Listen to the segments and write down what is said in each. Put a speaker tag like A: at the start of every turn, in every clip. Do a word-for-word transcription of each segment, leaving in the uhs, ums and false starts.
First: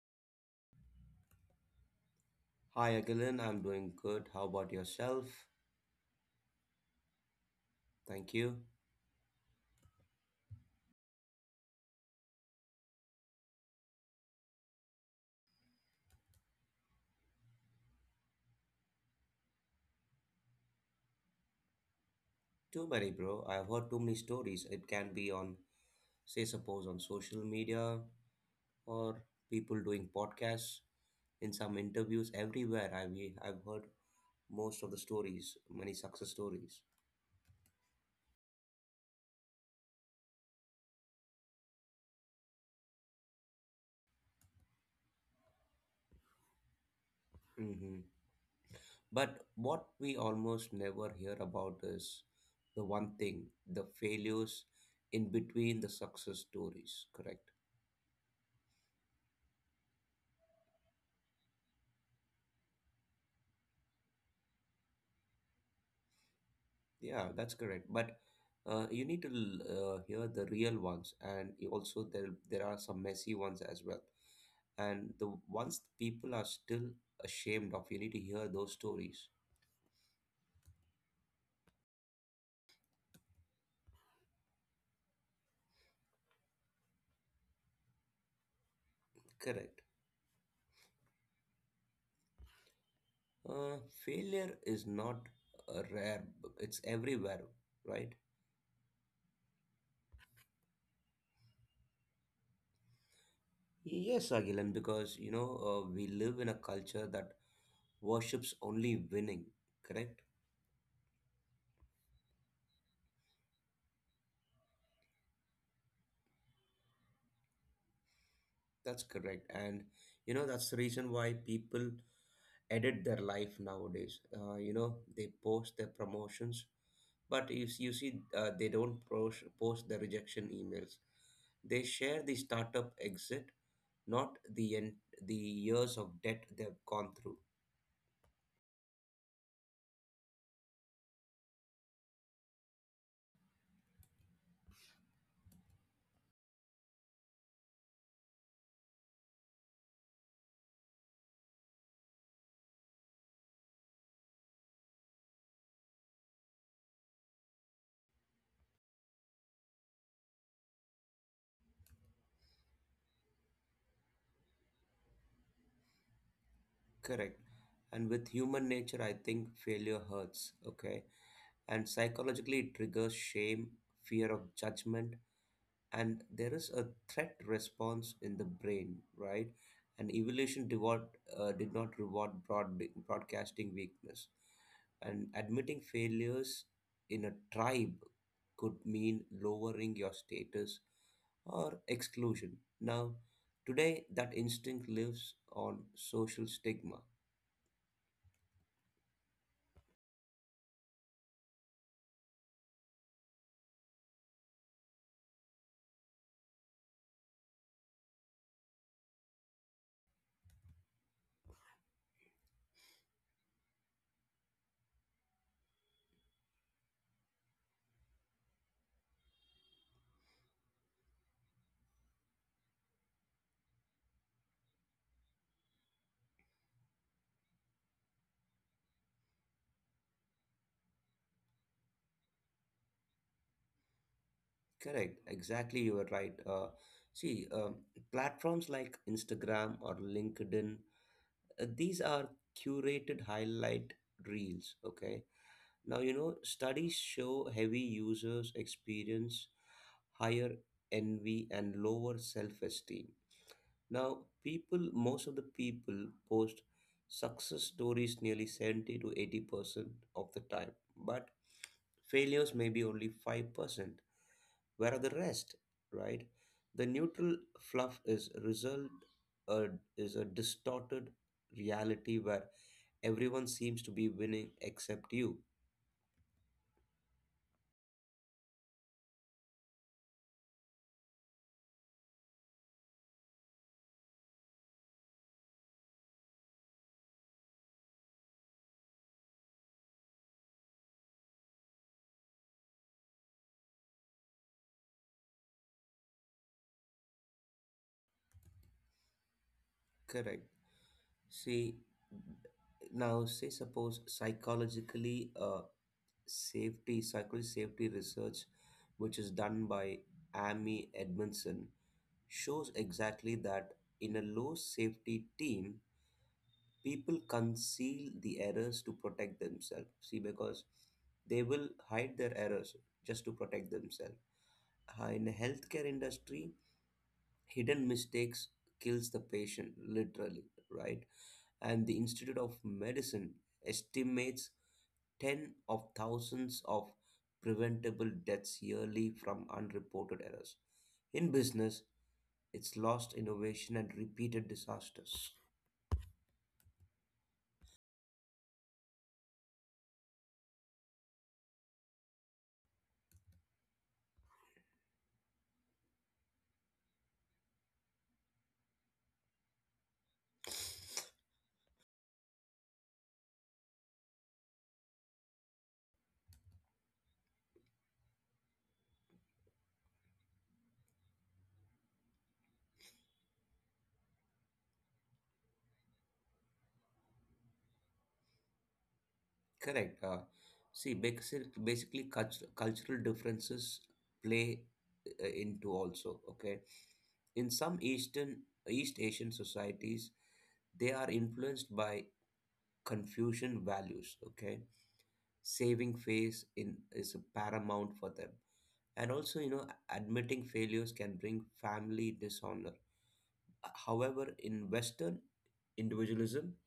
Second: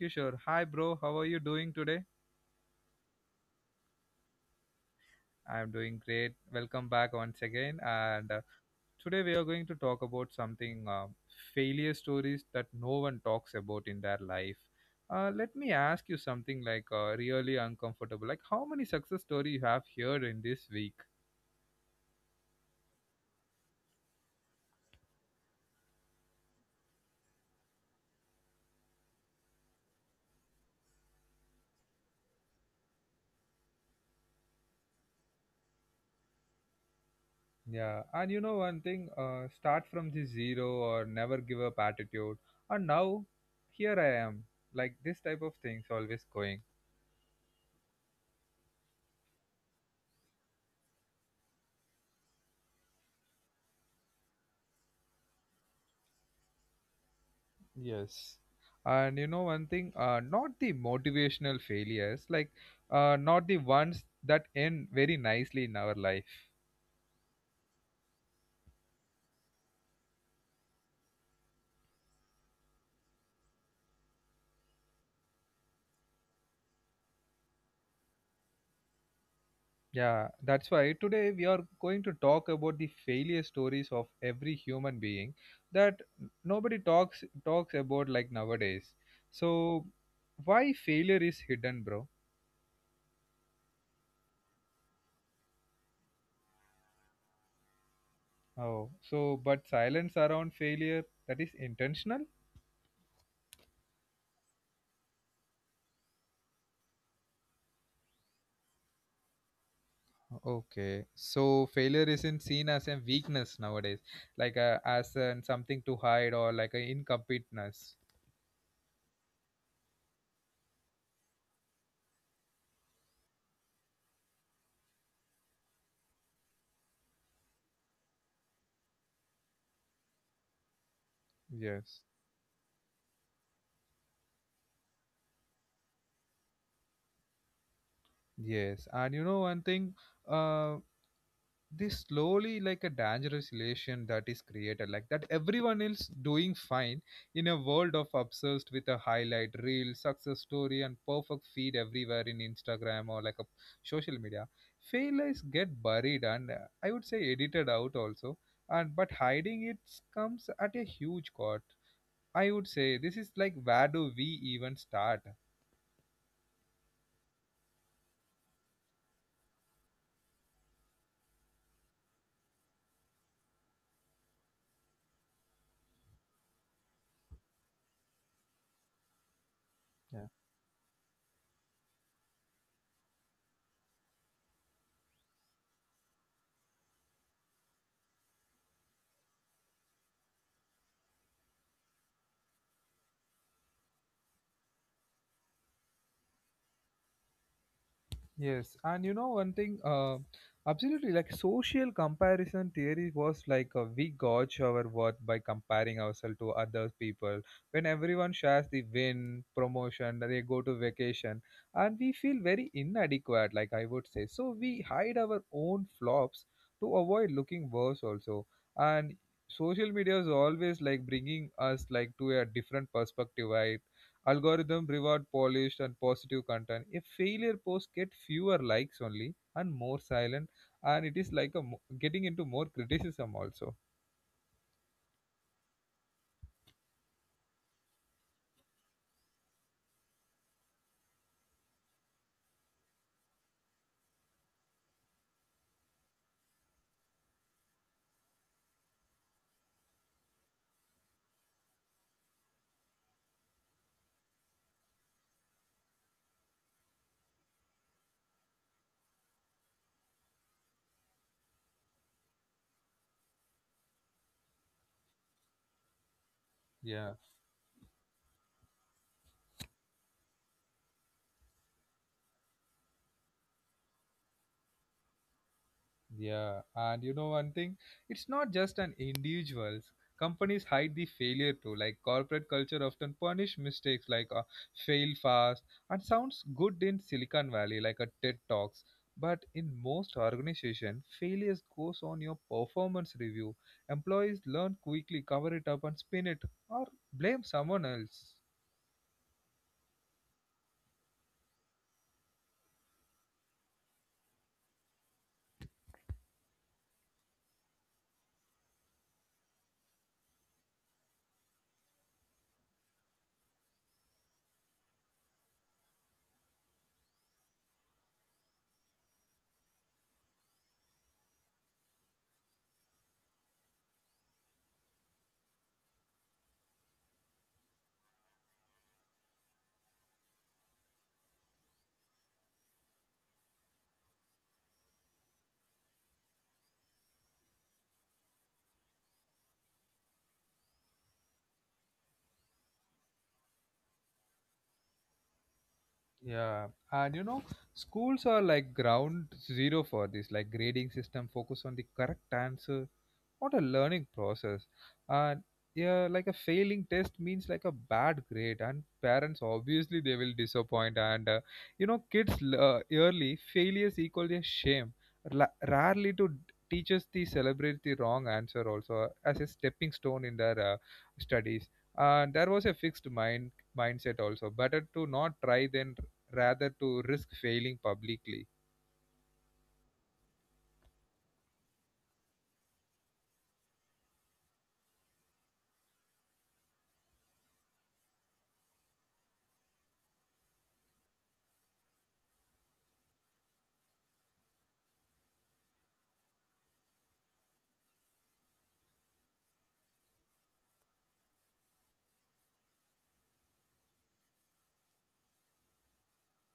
A: Kishore. Hi bro, how are you doing today?
B: Hi, Agilan. I'm doing good. How about yourself?
A: I am doing great. Welcome back once again and
B: Thank
A: uh,
B: you.
A: today we are going to talk about something uh, failure stories that no one talks about in their life. Uh, let me ask you something like uh, really uncomfortable. Like how many success story you have heard in this week?
B: Too many, bro. I've heard too many stories. It can be on, say, suppose on social media or people doing podcasts. In some interviews, everywhere I've I've heard most of the stories, many success stories.
A: Yeah, and you know one thing, uh, start from the zero or never give up attitude. And now, here I am, like this type of things always going.
B: Hmm. But what we almost never hear about is the one thing: the failures in between the success stories. Correct.
A: Yes. And you know one thing, uh, not the motivational failures, like uh, not the ones that end very nicely in our life.
B: Yeah, that's correct. But uh, you need to l- uh, hear the real ones, and you also there there are some messy ones as well. And the ones people are still ashamed of, you need to hear those stories.
A: Yeah, that's why today we are going to talk about the failure stories of every human being that nobody talks talks about like nowadays.
B: Correct.
A: So why failure is hidden, bro?
B: Uh, Failure is not uh, rare; it's everywhere, right?
A: Oh, so but silence around failure that is intentional?
B: Yes, Agilan, because you know uh, we live in a culture that worships only winning. Correct.
A: Okay, so failure isn't seen as a weakness nowadays, like a, as an something to hide or like a incompetence.
B: That's correct, and you know that's the reason why people edit their life nowadays. Uh, you know, they post their promotions, but you, you see, uh, they don't post, post the rejection emails. They
A: Yes.
B: share the startup exit, not the en- the years of debt they've gone through.
A: Yes, and you know one thing, uh, this slowly like a dangerous relation that is created, like that everyone else doing fine in a world of obsessed with a highlight reel, success story, and perfect feed everywhere in Instagram or like a social media. Failures get buried and uh, I would say edited out also, and but hiding it comes at a huge cost. I would say this is like where do we even start?
B: Correct. And with human nature, I think failure hurts. Okay, and psychologically, it triggers shame, fear of judgment, and there is a threat response in the brain, right? And evolution reward, uh, did not reward broad, broadcasting weakness. And admitting failures in a tribe could mean lowering your status or exclusion. Now, today that instinct lives on social stigma.
A: Yes, and you know one thing, uh, absolutely, like social comparison theory was like uh, we gauge our worth by comparing ourselves to other people. When everyone shares the win, promotion, they go to vacation, and we feel very inadequate, like I would say. So we hide our own flops to avoid looking worse also. And social media is always like bringing us like to a different perspective. I Algorithm reward polished and positive content. If failure post get fewer likes only and more silent, and it is like a mo- getting into more criticism also.
B: Correct, exactly, you were right. Uh, see, um, platforms like Instagram or LinkedIn, Uh, these are curated highlight reels. Okay, now you know studies show heavy users experience higher envy and lower self-esteem. Now people most of the people post success stories nearly seventy to eighty percent of the time, but failures may be only five percent. Where are the rest, right? The
A: Yeah.
B: neutral fluff is result. uh, is a distorted reality where everyone seems to be winning except you.
A: Yeah, and you know one thing, it's not just an individuals. Companies hide the failure too. Like corporate culture often punish mistakes like uh, fail fast and sounds good in Silicon Valley like a TED Talks. But in most organization, failures goes on your performance review. Employees learn quickly, cover it up and spin it or blame someone else.
B: Correct. See, now say suppose psychologically uh, safety psychology safety research, which is done by Amy Edmondson, shows exactly that in a low safety team, people conceal the errors to protect themselves. See, because they will hide their errors just to protect themselves. Uh, in the healthcare industry, hidden mistakes kills the patient literally, right? And the Institute of Medicine estimates ten of thousands of preventable deaths yearly from unreported errors. In business, it's lost innovation and repeated disasters.
A: Yeah, and you know, schools are like ground zero for this. Like grading system focus on the correct answer what a learning process and yeah like a failing test means like a bad grade and parents obviously they will disappoint and uh, you know kids l- uh, early failures equal their shame La- rarely to d- teachers they celebrate the wrong answer also uh, as a stepping stone in their uh, studies and there was a fixed mind mindset also better to not try than r- rather to risk failing publicly
B: Correct. Uh, see, basically, basically cultu- cultural differences play uh, into also. Okay, in some eastern East Asian societies, they are influenced by Confucian values. Okay, saving face in is paramount for them, and also you know admitting failures can bring family dishonor. However, in Western individualism,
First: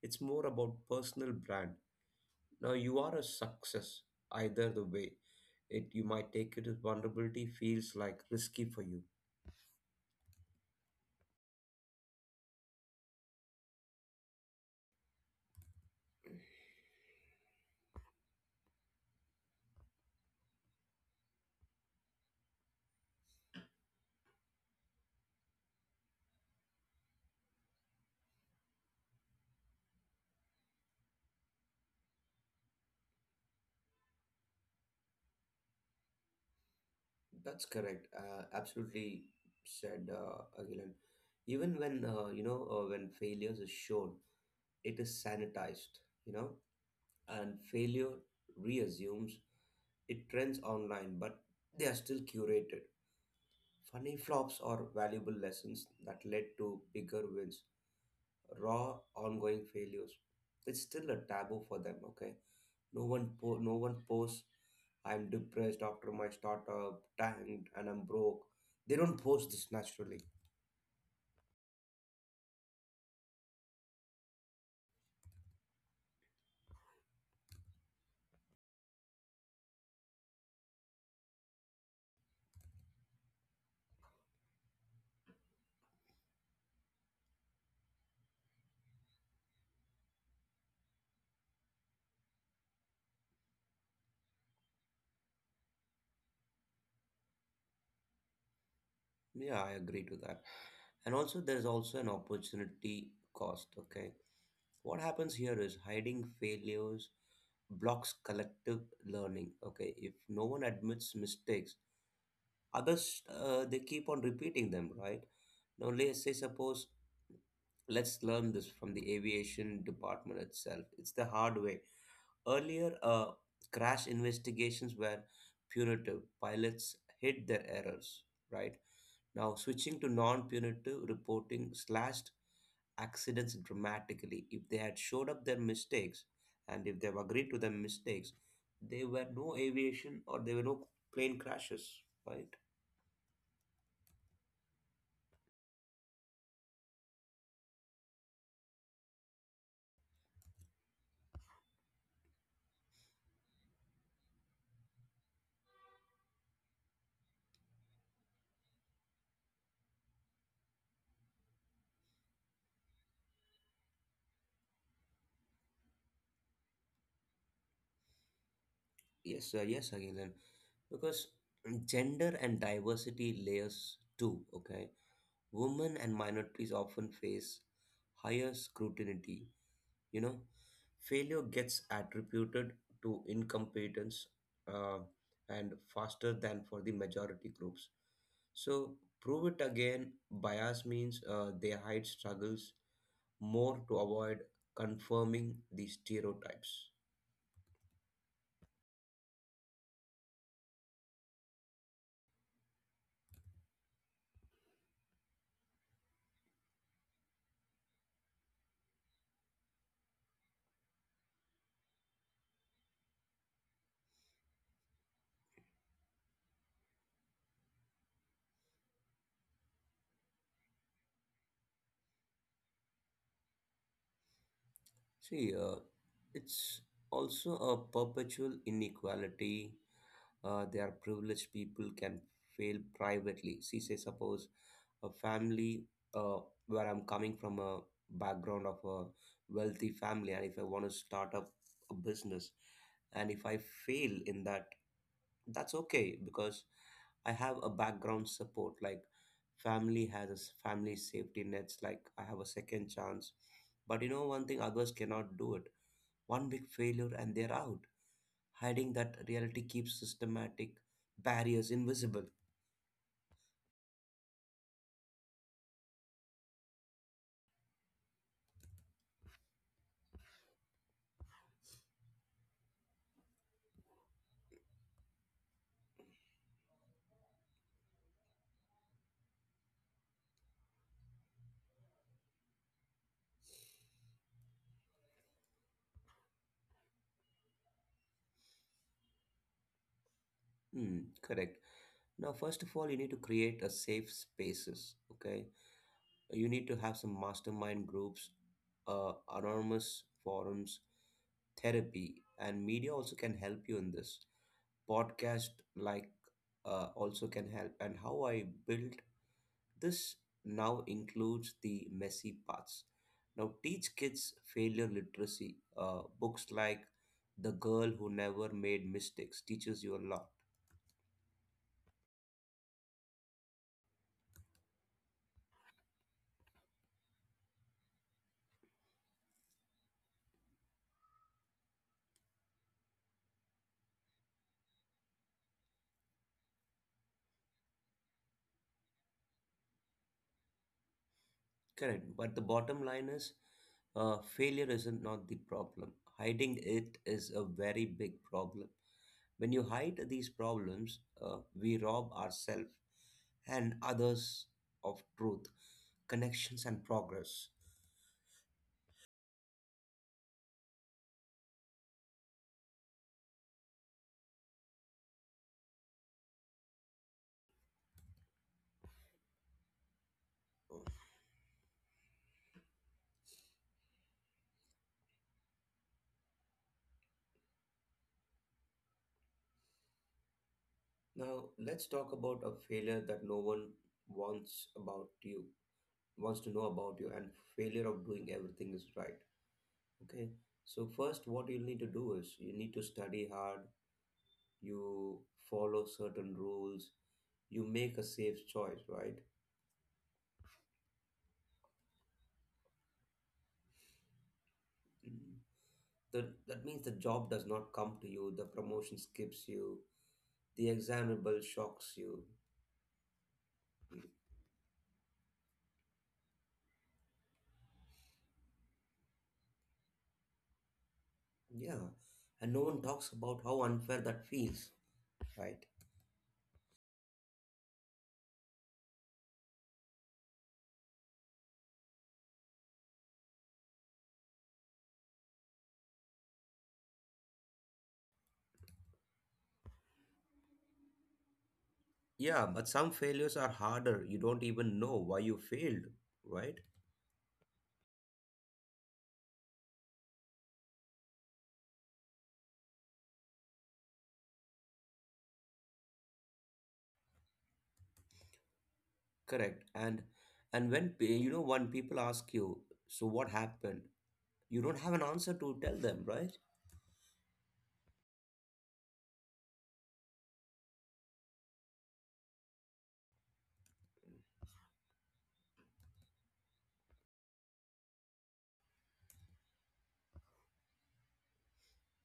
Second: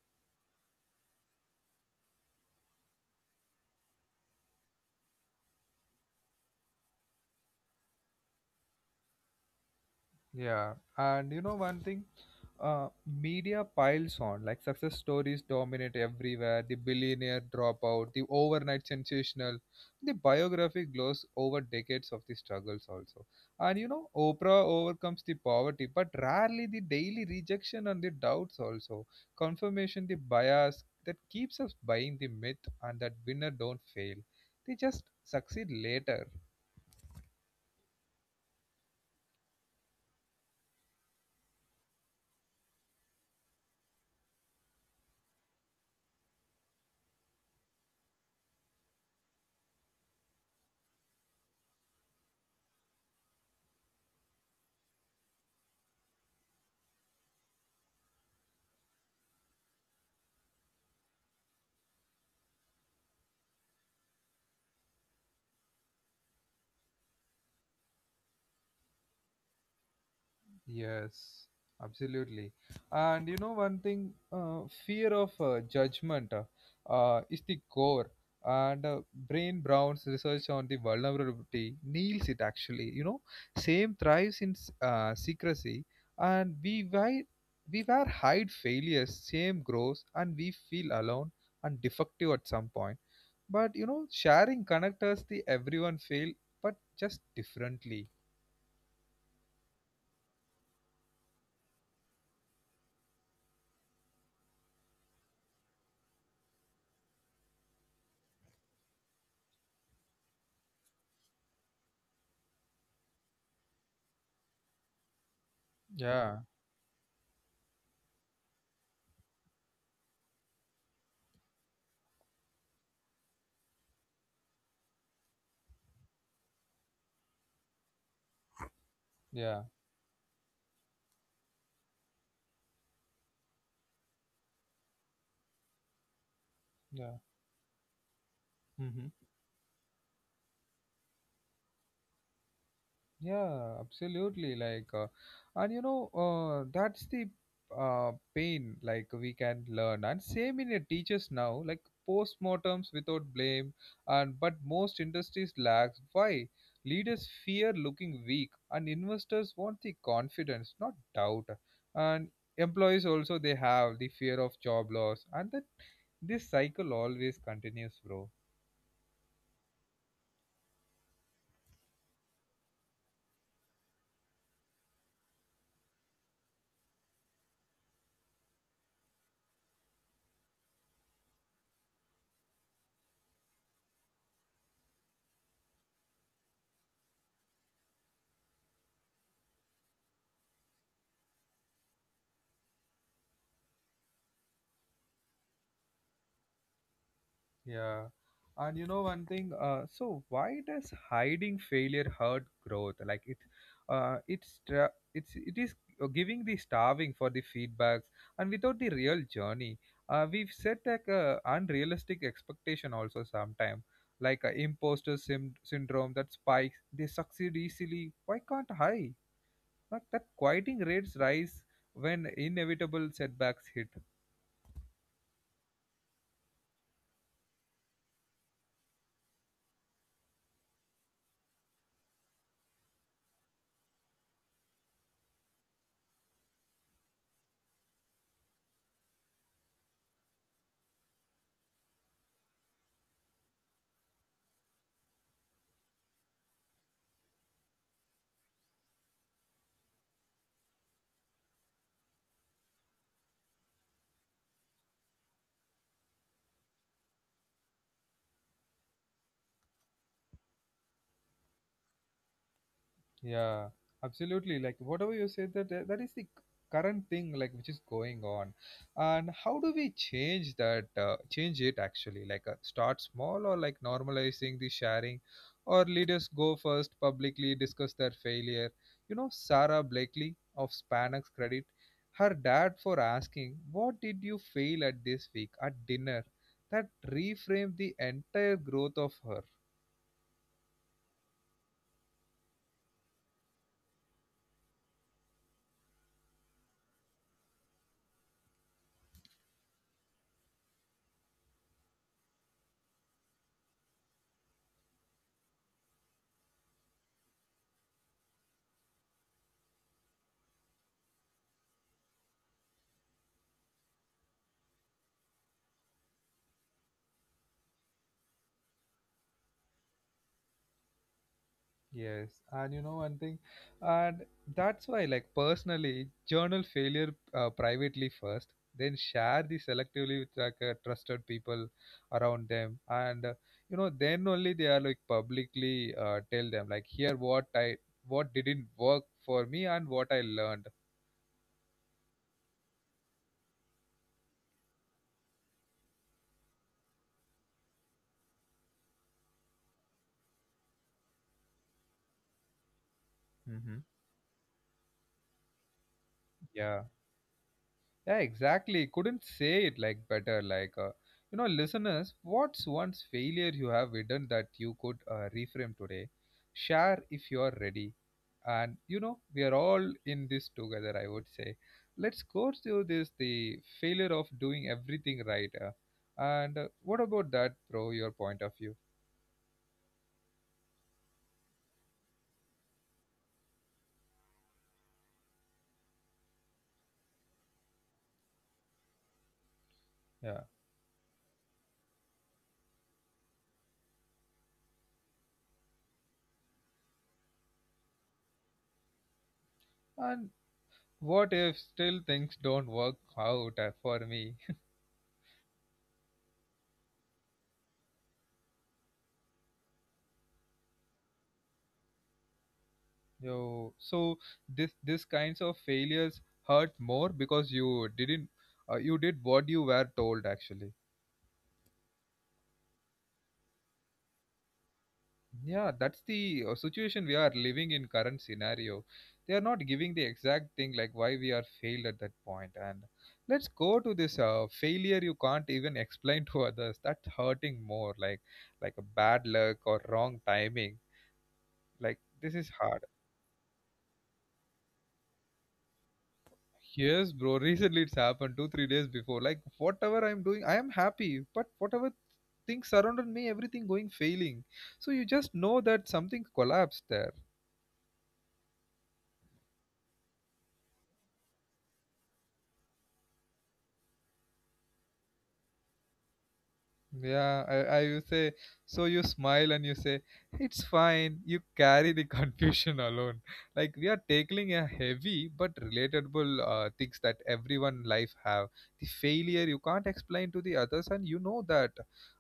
B: it's more about personal brand. Now you are a success either the way. It you might take it as vulnerability feels like risky for you.
A: Yeah, and you know one thing, uh, media piles on like success stories dominate everywhere. The billionaire dropout, the overnight sensational, the biography glows over decades of the struggles also. And you know, Oprah overcomes the poverty, but rarely the daily rejection and the doubts also. Confirmation, the bias that keeps us buying the myth and that winner don't fail. They just succeed later.
B: That's correct. Uh, absolutely said, uh, Agilan. Even when uh, you know uh, when failures is shown, it is sanitized, you know, and failure reassumes. It trends online, but they are still curated. Funny flops are valuable lessons that led to bigger wins. Raw, ongoing failures. It's still a taboo for them. Okay, no one, po- no one posts. I'm depressed after my startup, tanked, and I'm broke. They don't post this naturally.
A: Yes, absolutely. And you know one thing, uh, fear of uh, judgment uh, uh, is the core. And uh, Brain Brown's research on the vulnerability nails it actually. You know, same thrives in s- uh, secrecy, and we why we were hide failures, same grows, and we feel alone and defective at some point. But you know, sharing connect us the everyone fail, but just differently.
B: Yeah, I agree to that. And also, there's also an opportunity cost. Okay. What happens here is hiding failures blocks collective learning. Okay. If no one admits mistakes, others, uh, they keep on repeating them, right? Now, let's
A: Yeah,
B: say, suppose, let's learn this from the aviation department itself. It's the hard way. Earlier, uh, crash investigations were punitive. Pilots hid their errors, right?
A: yeah,
B: Now, switching to non punitive reporting slashed accidents dramatically. If they had showed up their mistakes and if
A: yeah.
B: they've agreed to their mistakes,
A: Mhm.
B: there were no aviation or there were no plane crashes, right?
A: Yeah, absolutely. Like, uh, and you know, uh, that's the uh, pain. Like we can learn, and same in your teachers now. Like postmortems without blame, and but most industries lacks. Why? Leaders fear looking weak, and investors want the confidence, not doubt. And employees also they have the fear of job loss, and that this cycle always continues, bro.
B: Yes, sir. Yes, Agilan. Because gender and diversity layers too, okay? Women and minorities often face higher scrutiny. You know, failure gets attributed to incompetence, uh, and faster than for the majority groups. So, prove it again bias means uh, they hide struggles more to avoid confirming the stereotypes.
A: Yeah. And you know one thing, uh, so why does hiding failure hurt growth? Like it, uh, it's tra- it's it is uh, giving the starving for the feedbacks and without the real journey. Uh, we've set like a unrealistic expectation also sometime, like a imposter sym- syndrome that spikes. They succeed easily. Why can't I? Like that quieting rates rise when inevitable setbacks hit.
B: See, uh, it's also a perpetual inequality. Uh, there are privileged people can fail privately. See, say suppose a family, uh, where I'm coming from a background of a wealthy family, and if I want to start up a business, and if I fail in that, that's okay because I have a background support. Like family has a s- family safety nets. Like I have a second chance. But you know one thing, others cannot do it. One big failure and they're out. Hiding that reality keeps systematic barriers invisible.
A: Yeah, absolutely. Like whatever you say, that uh, that is the current thing, like which is going on, and how do we change that? Uh, change it actually, like uh, start small or like normalizing the sharing, or leaders go first publicly discuss their failure. You know, Sarah Blakely of Spanx Credit, her dad for asking, "What did you fail at this week at dinner?" That reframed the entire growth of her.
B: Hmm, correct. Now, first of all, you need to create a safe spaces. Okay, you need to have some mastermind groups, uh, anonymous forums, therapy, and media also can help you in this. Podcast like uh, also can help. And how I built this now includes the messy parts. Now, teach kids failure literacy. Uh, books like The Girl Who Never Made Mistakes teaches you a lot.
A: Yes, and you know one thing, and that's why, like personally, journal failure uh, privately first, then share the selectively with like uh, trusted people around them, and uh, you know then only they are like publicly uh, tell them like here what I what didn't work for me and what I learned.
B: Correct. But the bottom line is uh, failure isn't not the problem. Hiding it is a very big problem. When you hide these problems, uh, we rob ourselves
A: Hmm.
B: and others of truth, connections,
A: Yeah.
B: and progress.
A: Yeah, exactly. Couldn't say it like better. Like, uh, you know, listeners, what's one's failure you have hidden that you could uh, reframe today? Share if you're ready. And you know, we are all in this together. I would say, let's go through this the failure of doing everything right. Uh, and uh, What about that, bro? Your point of view.
B: Now, let's talk about a failure that no one wants about you, wants to know about you, and failure of doing everything is right.
A: Yeah.
B: Okay. So, first, what you need to do is you need to study hard, you follow certain rules, you make a safe choice, right?
A: And what if still things don't work out uh, for me?
B: Mm. The, that means the job does not come to you, the promotion skips you, the examinable shocks you.
A: Yo, so this this kinds of failures hurt more because you didn't uh, you did what you were told actually.
B: Yeah, and no one talks about how unfair that feels,
A: Yeah,
B: right?
A: that's the uh, situation we are living in current scenario. They are not giving the exact thing like why we are failed at that point. And let's go to this uh, failure you can't even explain to others. That's hurting more like like a bad luck or wrong timing. Like this is
B: Yeah, but
A: hard.
B: some failures are harder. You don't even know why you failed, right?
A: Yes, bro. Recently, it's happened two, three days before. Like whatever I'm doing, I am happy. But whatever things surrounded me, everything going failing. So you just know that something collapsed there.
B: Correct. And and when pe- you know when people ask you, so what happened? You don't have an answer to tell them, right?
A: Yeah, I, I will say, so you smile and you say, it's fine. You carry the confusion alone. Like we are tackling a heavy but relatable uh, things that everyone life have. The failure you can't explain to the others, and you know that.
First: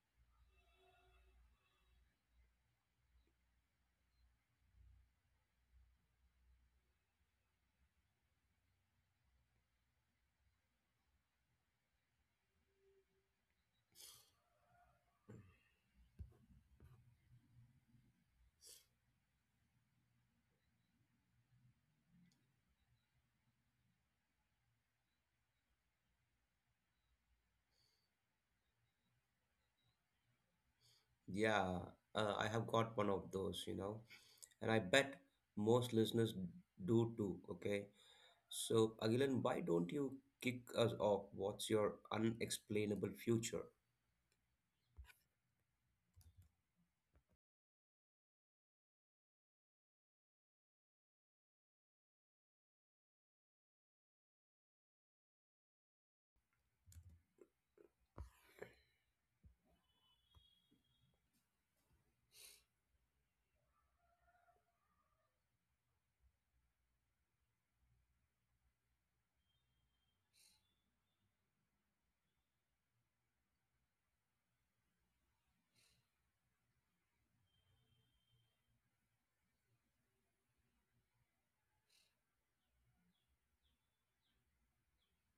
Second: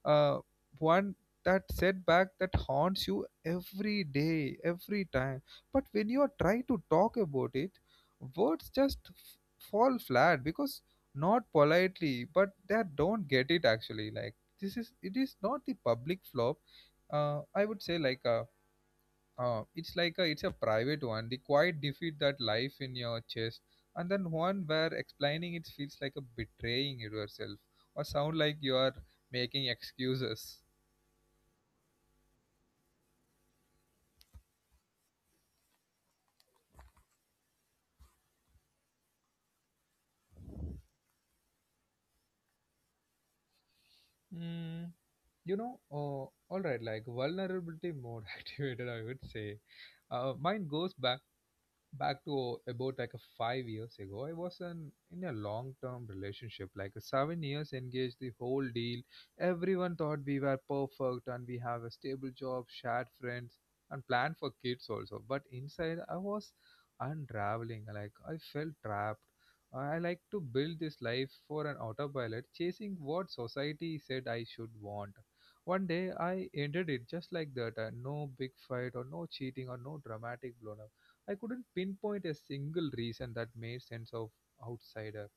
A: Uh, one that setback that haunts you every day, every time. But when you are trying to talk about it, words just f- fall flat because not politely, but they don't get it actually. Like this is it is not the public flop uh, I would say like a uh, it's like a it's a private one the quiet defeat that life in your chest and then one where explaining it feels like a betraying yourself or sound like you are making excuses
B: Yeah, uh, I have got one of those, you know. And I bet most listeners do too. Okay, so Agilan, why don't you kick us off? What's your unexplainable future?
A: mm, you know oh, all right like vulnerability mode activated I would say uh, mine goes back back to about like a five years ago i was an, in a long term relationship like a seven years engaged the whole deal everyone thought we were perfect and we have a stable job shared friends and plan for kids also but inside I was unraveling like I felt trapped I like to build this life for an autopilot chasing what society said I should want one day I ended it just like that uh, no big fight or no cheating or no dramatic blown up. I couldn't pinpoint a single reason that made sense of outsider.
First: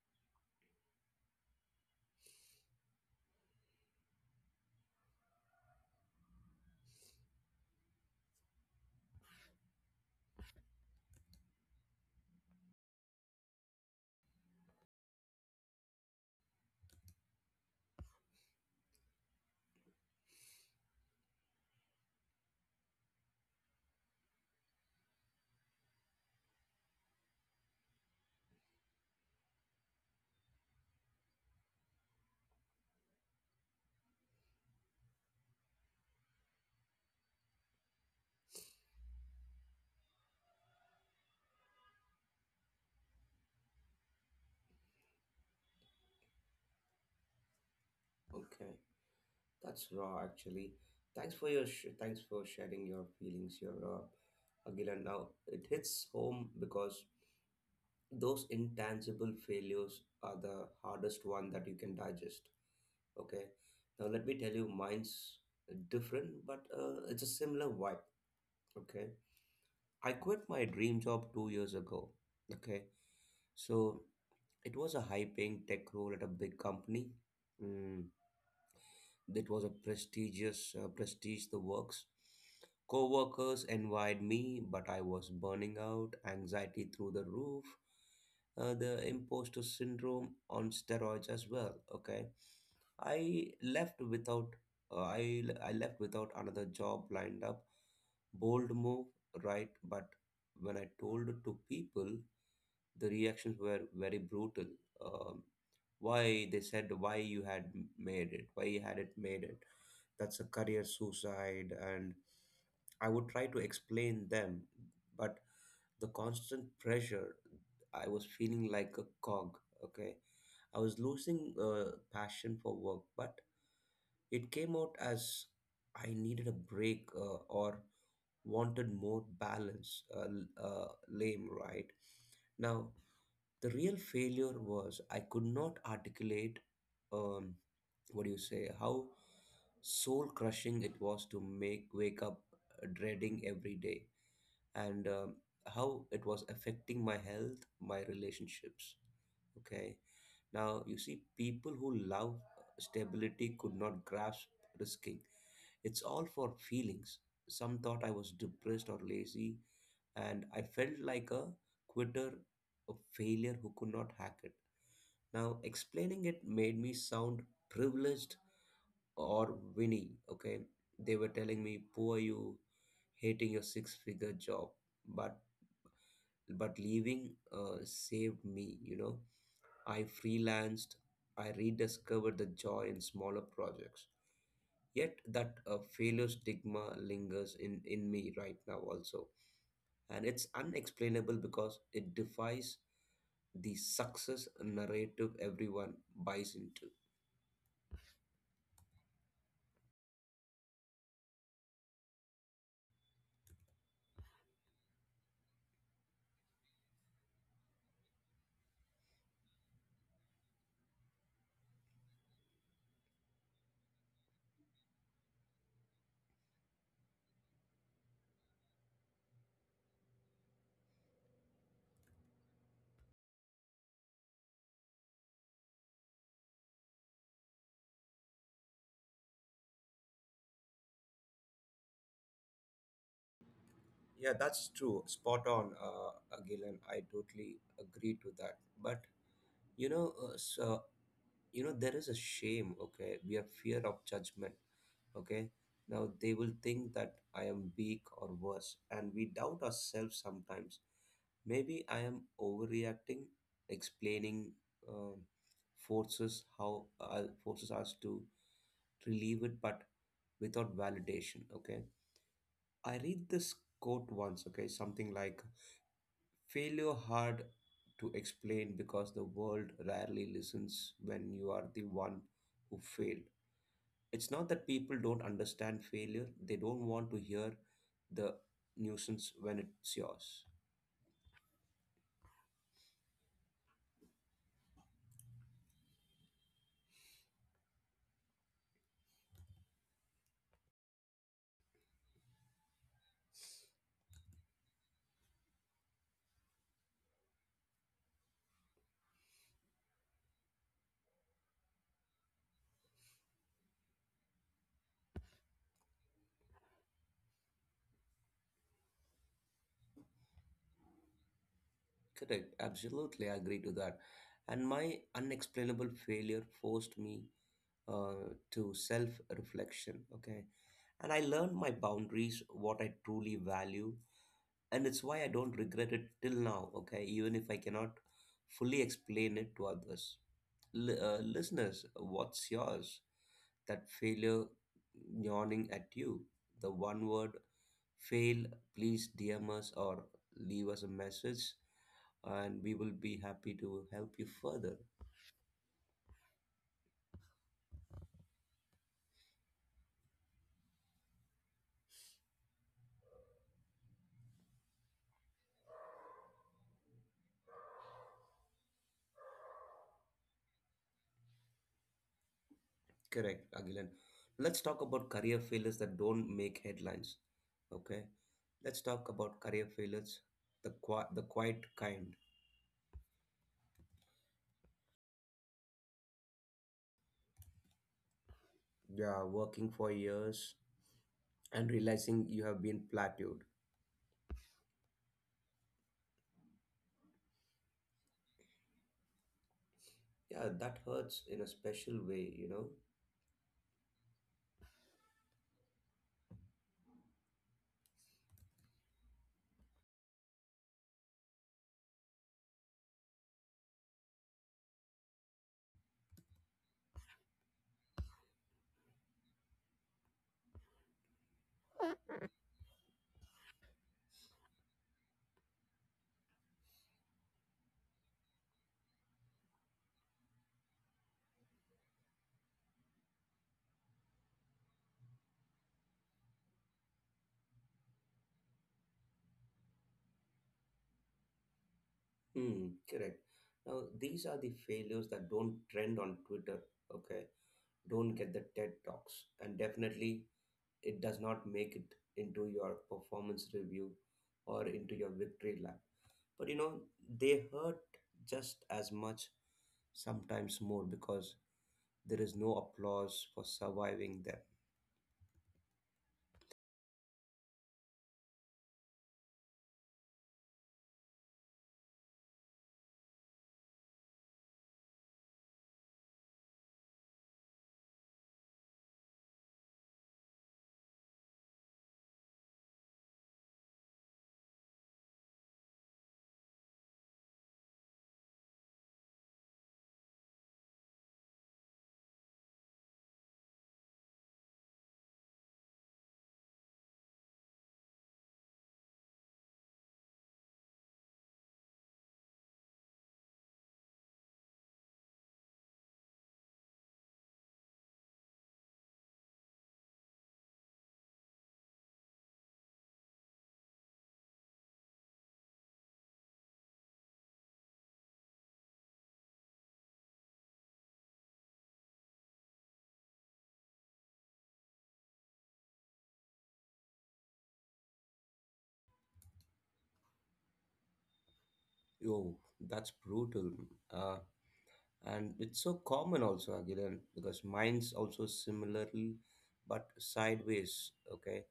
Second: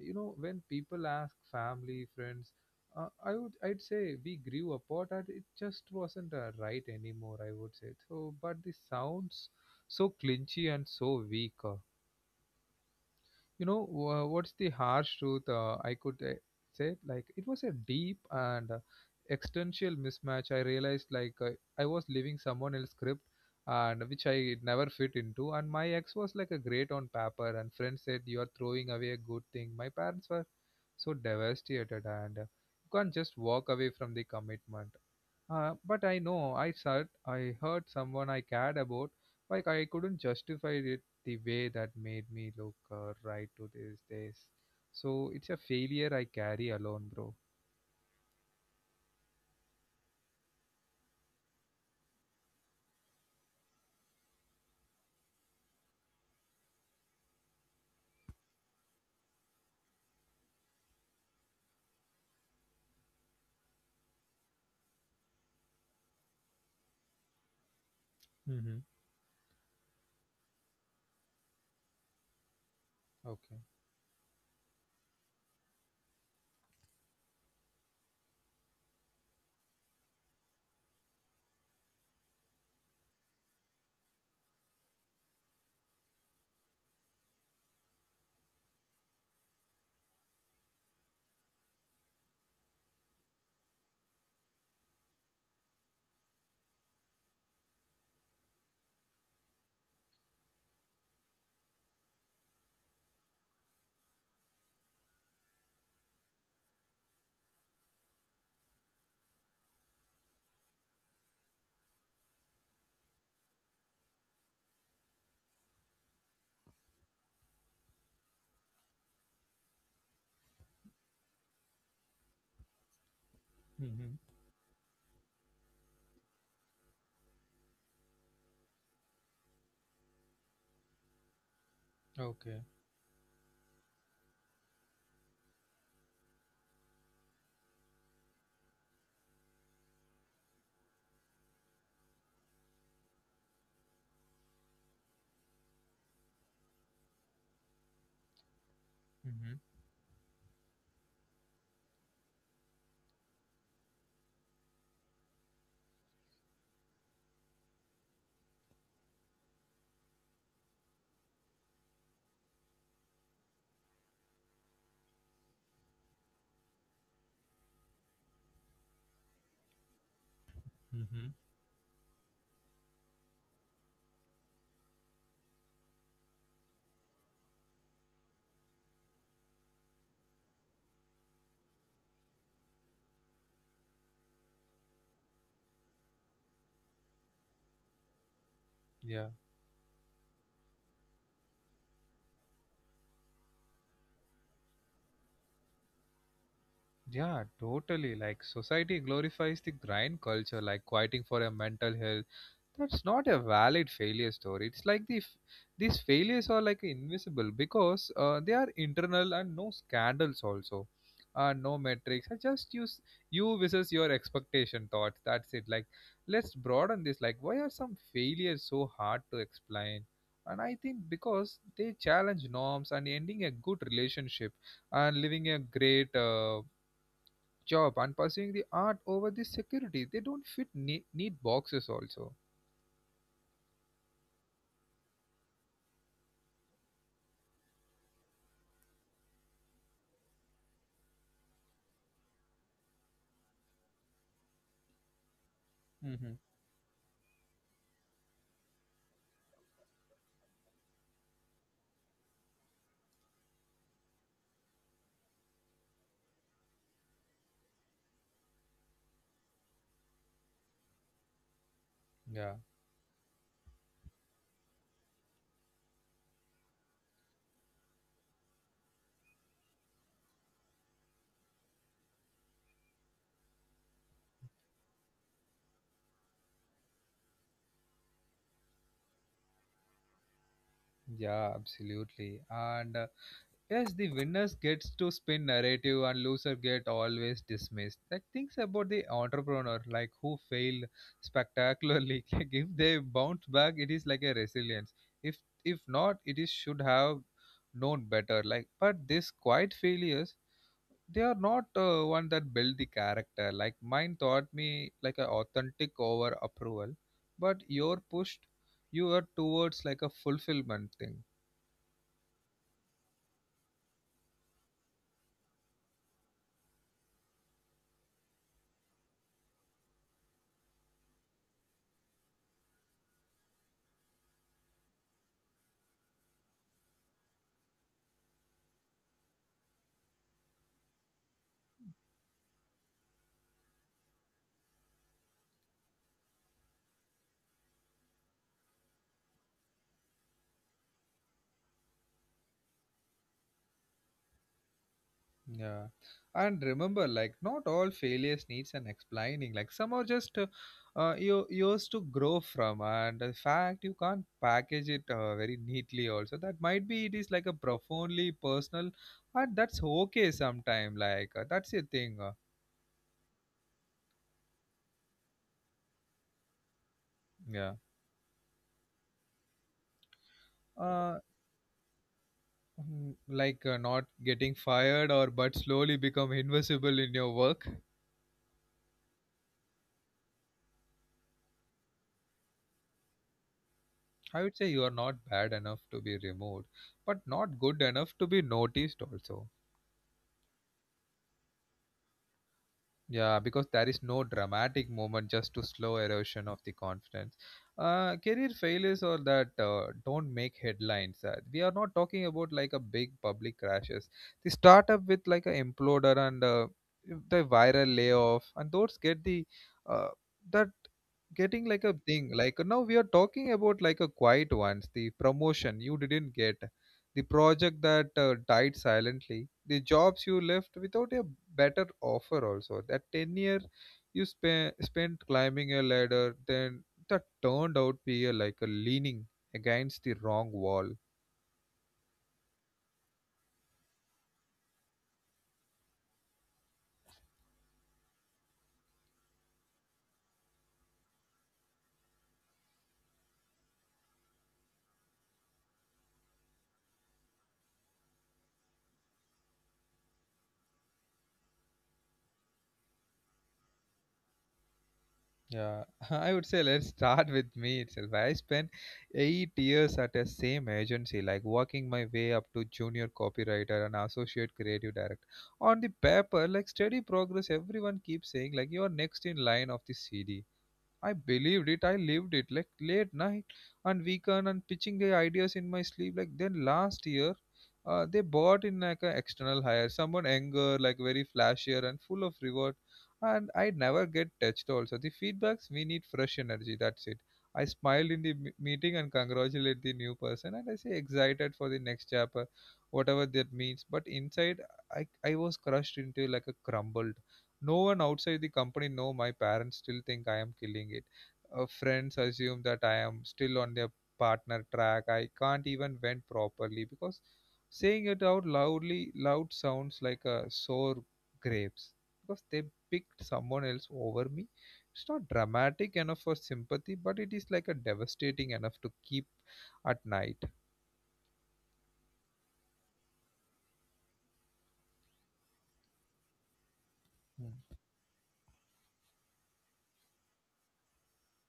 A: You know, when people ask family, friends, uh, I would I'd say we grew apart and it just wasn't uh, right anymore. I would say so, but the sounds so clinchy and so weak. Uh, you know, wha- what's the harsh truth uh, I could uh, say? Like, it was a deep and uh, existential mismatch. I realized, like, uh, I was living someone else's script and which I never fit into. And my ex was like a great on paper, and friends said, You are throwing away a good thing. My parents were so devastated, and uh, you can't just walk away from the commitment. Uh, but I know I said I hurt someone I cared about, like I couldn't justify it the way that made me look uh, right to these days. So it's a failure I carry alone, bro.
B: Okay, that's raw actually. Thanks for your sh- thanks for sharing your feelings, your uh, Agilan. Now it hits home because those intangible failures are the hardest one that you can digest. Okay, now let me tell you, mine's different, but uh, it's a similar vibe.
A: Mm-hmm.
B: Okay, I quit my dream job two years ago. Okay.
A: Okay.
B: So it was a high paying tech role at a big company. Mm. It was a prestigious uh, prestige, the works. Co-workers envied me, but I was burning out, anxiety through the roof, uh, the imposter syndrome on steroids as well. Okay, I left without uh, I I left without another job lined up. Bold move, right? But when I told it to people, the reactions were very brutal. Um, why they said why you had made it? Why you had it made it? That's a career suicide. And I would try to explain them, but the constant pressure, I was feeling like a cog. Okay, I was losing uh, passion for work, but
A: Mm-hmm.
B: it came out as I needed a break uh, or wanted more balance. Uh, l- uh, lame, right?
A: Okay.
B: Now the real failure was I could not articulate, um, what do you say, how soul crushing it was to make wake up dreading every day. And um, how it was affecting my health, my relationships.
A: Mm-hmm.
B: Okay, now you see people who love stability could not grasp risking it's all for feelings. Some thought I was depressed or lazy, and I felt like a quitter, a failure who could not hack it. Now explaining it made me sound privileged or Winnie, okay? They were
A: Mm-hmm.
B: telling me, poor you, hating your six-figure job, but but leaving uh, saved me, you know. I freelanced, I rediscovered the joy in smaller projects. Yet that uh, failure stigma lingers in, in me right now also.
A: Yeah,
B: And it's unexplainable because it defies the success narrative everyone buys into.
A: yeah, totally. Like society glorifies the grind culture, like quieting for a mental health, that's not a valid failure story. It's like the f- These failures are like invisible because uh, they are internal and no scandals also, uh, no metrics. I just use you versus your expectation thoughts, that's it. Like let's broaden this, like why are some failures so hard to explain? And I think because they challenge norms, and ending a good relationship and living a great uh, job and pursuing the art over the security, they don't fit ne- neat boxes also.
B: Yeah, that's true. Spot on, uh, uh, Gillen. I totally agree to that. But you know, uh, so, you know, there is a shame. Okay, we have fear of judgment. Okay, now they will think that I am weak or worse, and we doubt ourselves sometimes. Maybe I am overreacting, explaining, um forces how uh, forces us to relieve it, but without validation. Okay,
A: Yeah,
B: I read this quote once. Okay, something like, failure hard to explain because the world rarely listens when you are the one who failed. It's not that people don't understand failure, they don't want to hear the nuisance when it's yours.
A: yeah, absolutely. And uh, yes, the winners gets to spin narrative and loser get always dismissed. Like things about the entrepreneur, like who failed spectacularly. Like if they bounce back, it is like a resilience. If if not, it is should have known better. Like but this quiet failures, they are not uh, one that build the character. Like mine taught me like an authentic over approval, but you're pushed you are towards like a fulfillment thing.
B: Correct, absolutely I agree to that. And my unexplainable failure forced me uh, to self reflection, okay? And I learned my boundaries, what I truly value, and it's why I don't regret it till now, okay, even if I cannot fully explain it to others. L- uh, listeners, what's yours? That failure yawning at you, the one word fail, please D M us or leave us a message, and we will be happy to help you further.
A: Yeah, and remember, like not all failures needs an explaining. Like some are just uh, uh, you yours to grow from, and the fact you can't package it uh, very neatly. Also, that might be it is like a profoundly personal, and that's okay sometime. Like uh, that's a thing. Uh,
B: Correct, Agilan. Let's talk about career failures that don't make headlines,
A: yeah.
B: okay? Let's talk about career failures, the, qui-
A: Uh,
B: the quiet kind,
A: Mm, like uh, not getting fired or but slowly become invisible in your work.
B: yeah, working for years and realizing you have been plateaued.
A: I would say you are not bad enough to be removed but not good enough to be noticed also.
B: Yeah, that hurts in a special way, you know.
A: Yeah, because there is no dramatic moment, just to slow erosion of the confidence. Uh, career failures or that uh, don't make headlines. Uh, we are not talking about like a big public crashes. The startup with like a imploder and uh, the viral layoff, and those get the uh, that getting like a thing. Like now we are talking about like a quiet ones. The promotion you didn't get, the project that uh, died silently, the jobs you left without a better offer also. That ten year you spe- spent climbing a ladder, then that turned out be a, like a leaning against the wrong wall.
B: Hmm, correct. Now, these are the failures that don't trend on Twitter, okay? Don't get the TED Talks. And definitely, it does not make it into your performance review or into your victory lap. But you know, they hurt just as much, sometimes more, because there is no applause for surviving them.
A: Yeah, I would say let's start with me itself. I spent eight years at the same agency, like working my way up to junior copywriter and associate creative director. On the paper, like steady progress, everyone keeps saying like you're next in line of the C D. I believed it. I lived it. Like late night and weekend and pitching the ideas in my sleep. Like then last year, uh, they bought in like an external hire, someone younger, like very flashier and full of reward. And I never get touched. Also, the feedbacks we need fresh energy. That's it. I smiled in the m- meeting and congratulate the new person, and I say excited for the next chapter, whatever that means. But inside, I I was crushed into like a crumbled. No one outside the company know, my parents still think I am killing it. Uh, friends assume that I am still on their partner track. I can't even vent properly because saying it out loudly loud sounds like a sore grapes, because they picked someone else over me. It's not dramatic enough for sympathy, but it is like a devastating enough to keep at night.
B: Oh, that's brutal. Uh, and it's so common also, Agilan, because mine's also similarly, but sideways. Okay.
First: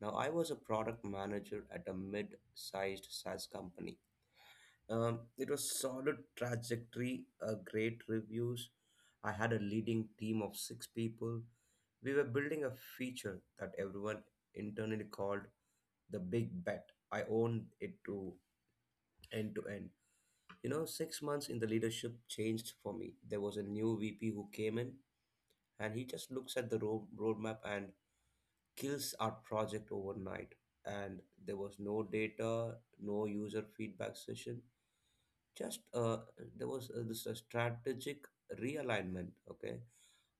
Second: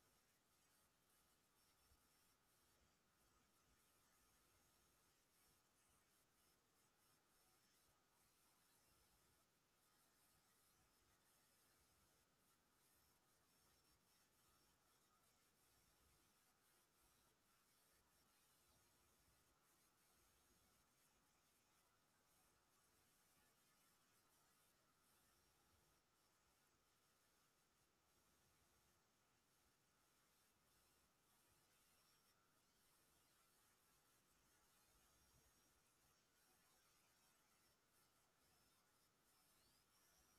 B: Now, I was a product manager at a mid sized SaaS company. Um, it was solid trajectory, uh, great reviews. I had a leading team of six people. We were building a feature that everyone internally called the big bet. I owned it to end to end. You know, six months in the leadership changed for me. There was a new V P who came in and he just looks at the road, roadmap and kills our project overnight. And there was no data, no user feedback session. Just uh, there was uh, this uh, strategic realignment. Okay,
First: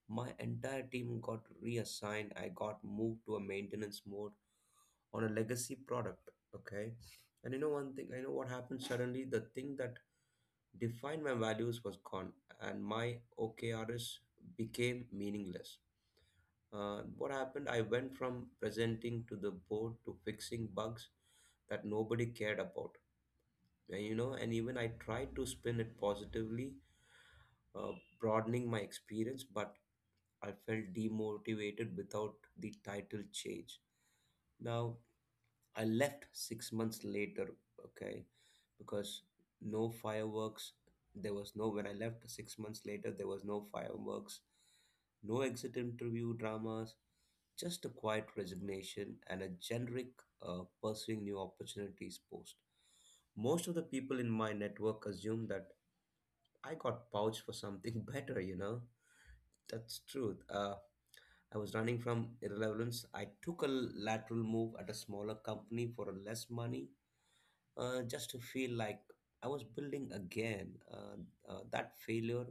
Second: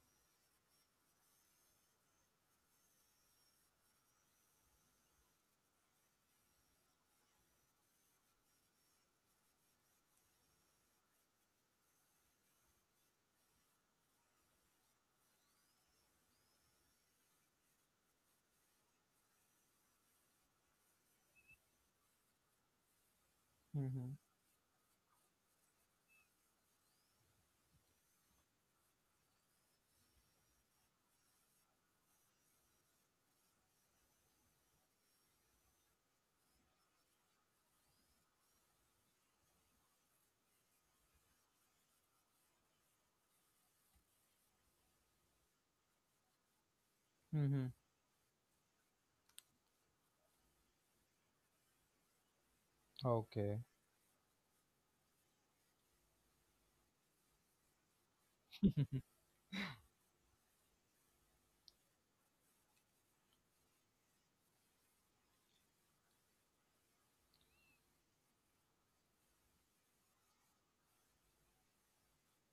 B: my entire team got reassigned. I got moved to a maintenance mode on a legacy product. Okay, and you know one thing, I know what happened. Suddenly the thing that defined my values was gone, and my O K Rs became meaningless. Uh, what happened? I went from presenting to the board to fixing bugs that nobody cared about. and,
A: Mm-hmm.
B: you know and even I tried to spin it positively, uh, broadening my experience, but I felt demotivated without the title change. Now I left six months later, okay, because no fireworks. There was no, when I left six months later, there was no fireworks, no exit interview dramas,
A: Mm-hmm.
B: just a quiet resignation and a generic uh, pursuing new opportunities post.
A: Okay.
B: Most of the people in my network assume that I got pouched for something better, you know? That's truth. Uh, I was running from irrelevance. I took a lateral move at a smaller company for less money, uh, just to feel like I was building again. Uh, uh, that failure,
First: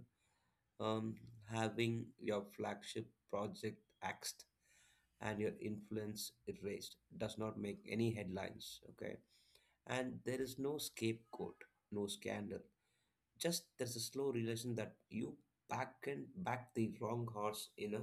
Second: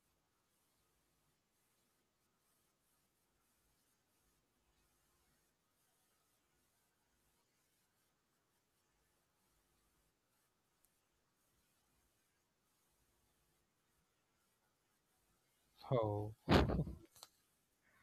B: um, having your flagship project axed and your influence erased, does not make any headlines. Okay, and there is no scapegoat, no scandal. Just there's a slow realization that you back and
A: Oh.
B: back the wrong horse in a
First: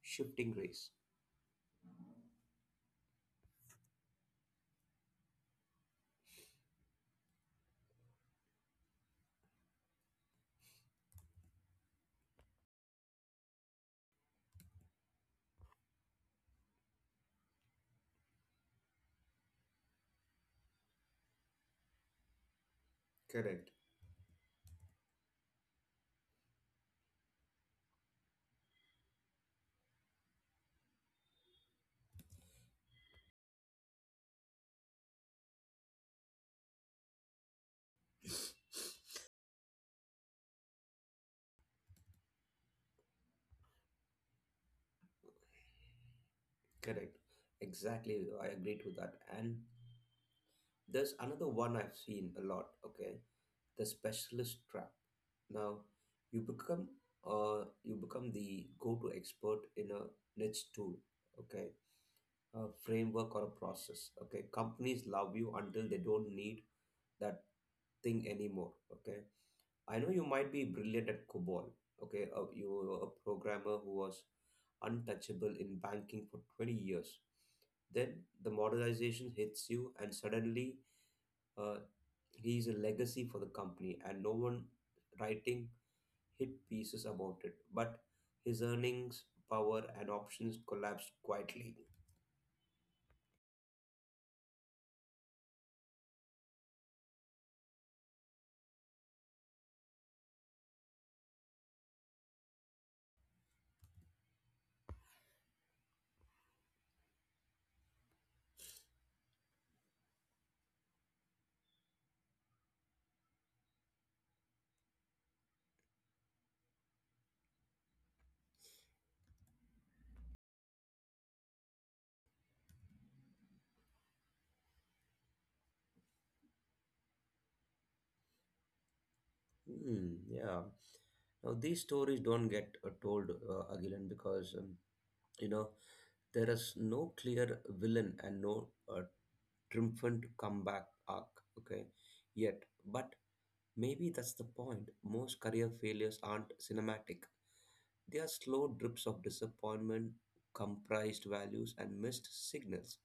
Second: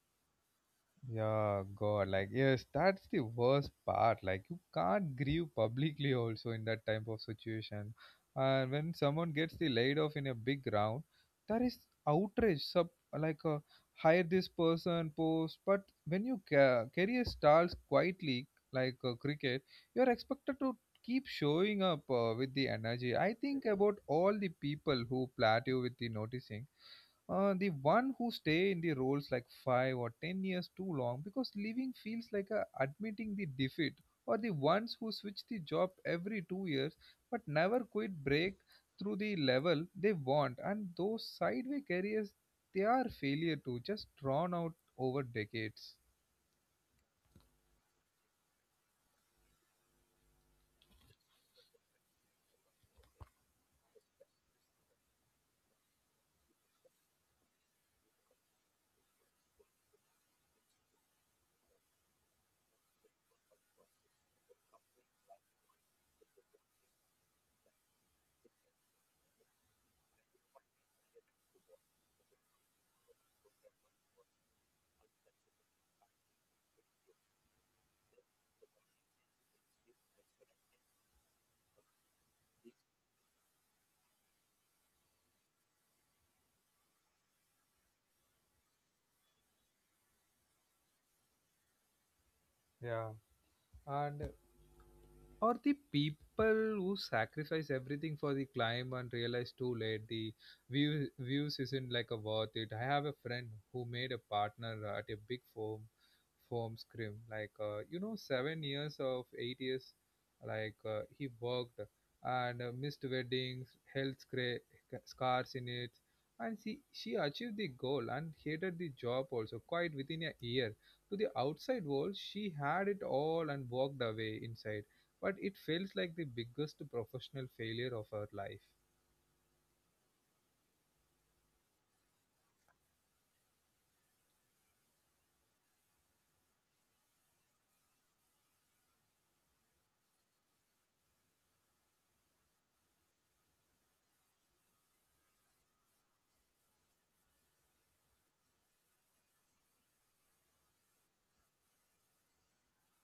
B: shifting race.
A: Yeah, God, like yes, that's the worst part. Like you can't grieve publicly also in that type of situation. And when someone gets the laid off in a big round, there is outrage. Sub like uh, hire this person post, but when you ca- career starts quietly like uh, cricket, you're expected to keep showing up uh, with the energy. I
B: Correct.
A: think about all the people who plateau with the noticing. Uh, the one who stay in the roles like five or ten years too long because leaving feels like a admitting the defeat, or the ones who switch the job every two years but never quit break through the level they want, and those sideway careers, they are failure to just drawn out over decades.
B: Correct. Exactly. I agree to that. And there's another one I've seen a lot, okay? The specialist trap. Now, you become uh you become the go-to expert in a niche tool, okay? A framework or a process, okay? Companies love you until they don't need that thing anymore, okay? I know you might be brilliant at COBOL, okay? Uh, you were a programmer who was untouchable in banking for twenty years. Then the modernization hits you, and suddenly, uh, he is a legacy for the company, and no one writing hit pieces about it. But his earnings, power, and options collapsed quietly.
A: Yeah, and or the people who sacrifice everything for the climb and realize too late the view, views isn't like a worth it. I have a friend who made a partner at a big firm firm scrim like uh, you know, seven years of eight years, like uh, he worked and uh, missed weddings, health scra- scars in it, and she, she achieved the goal and hated the job also quite within a year. To the outside world she had it all and walked away inside, but it feels like the biggest professional failure of our life.
B: Hmm, yeah. Now these stories don't get uh, told uh, again because, um, you know there is no clear villain and no uh, triumphant comeback arc. Okay, yet, but maybe that's the point. Most career failures aren't cinematic. They are slow drips of disappointment, comprised values, and missed signals.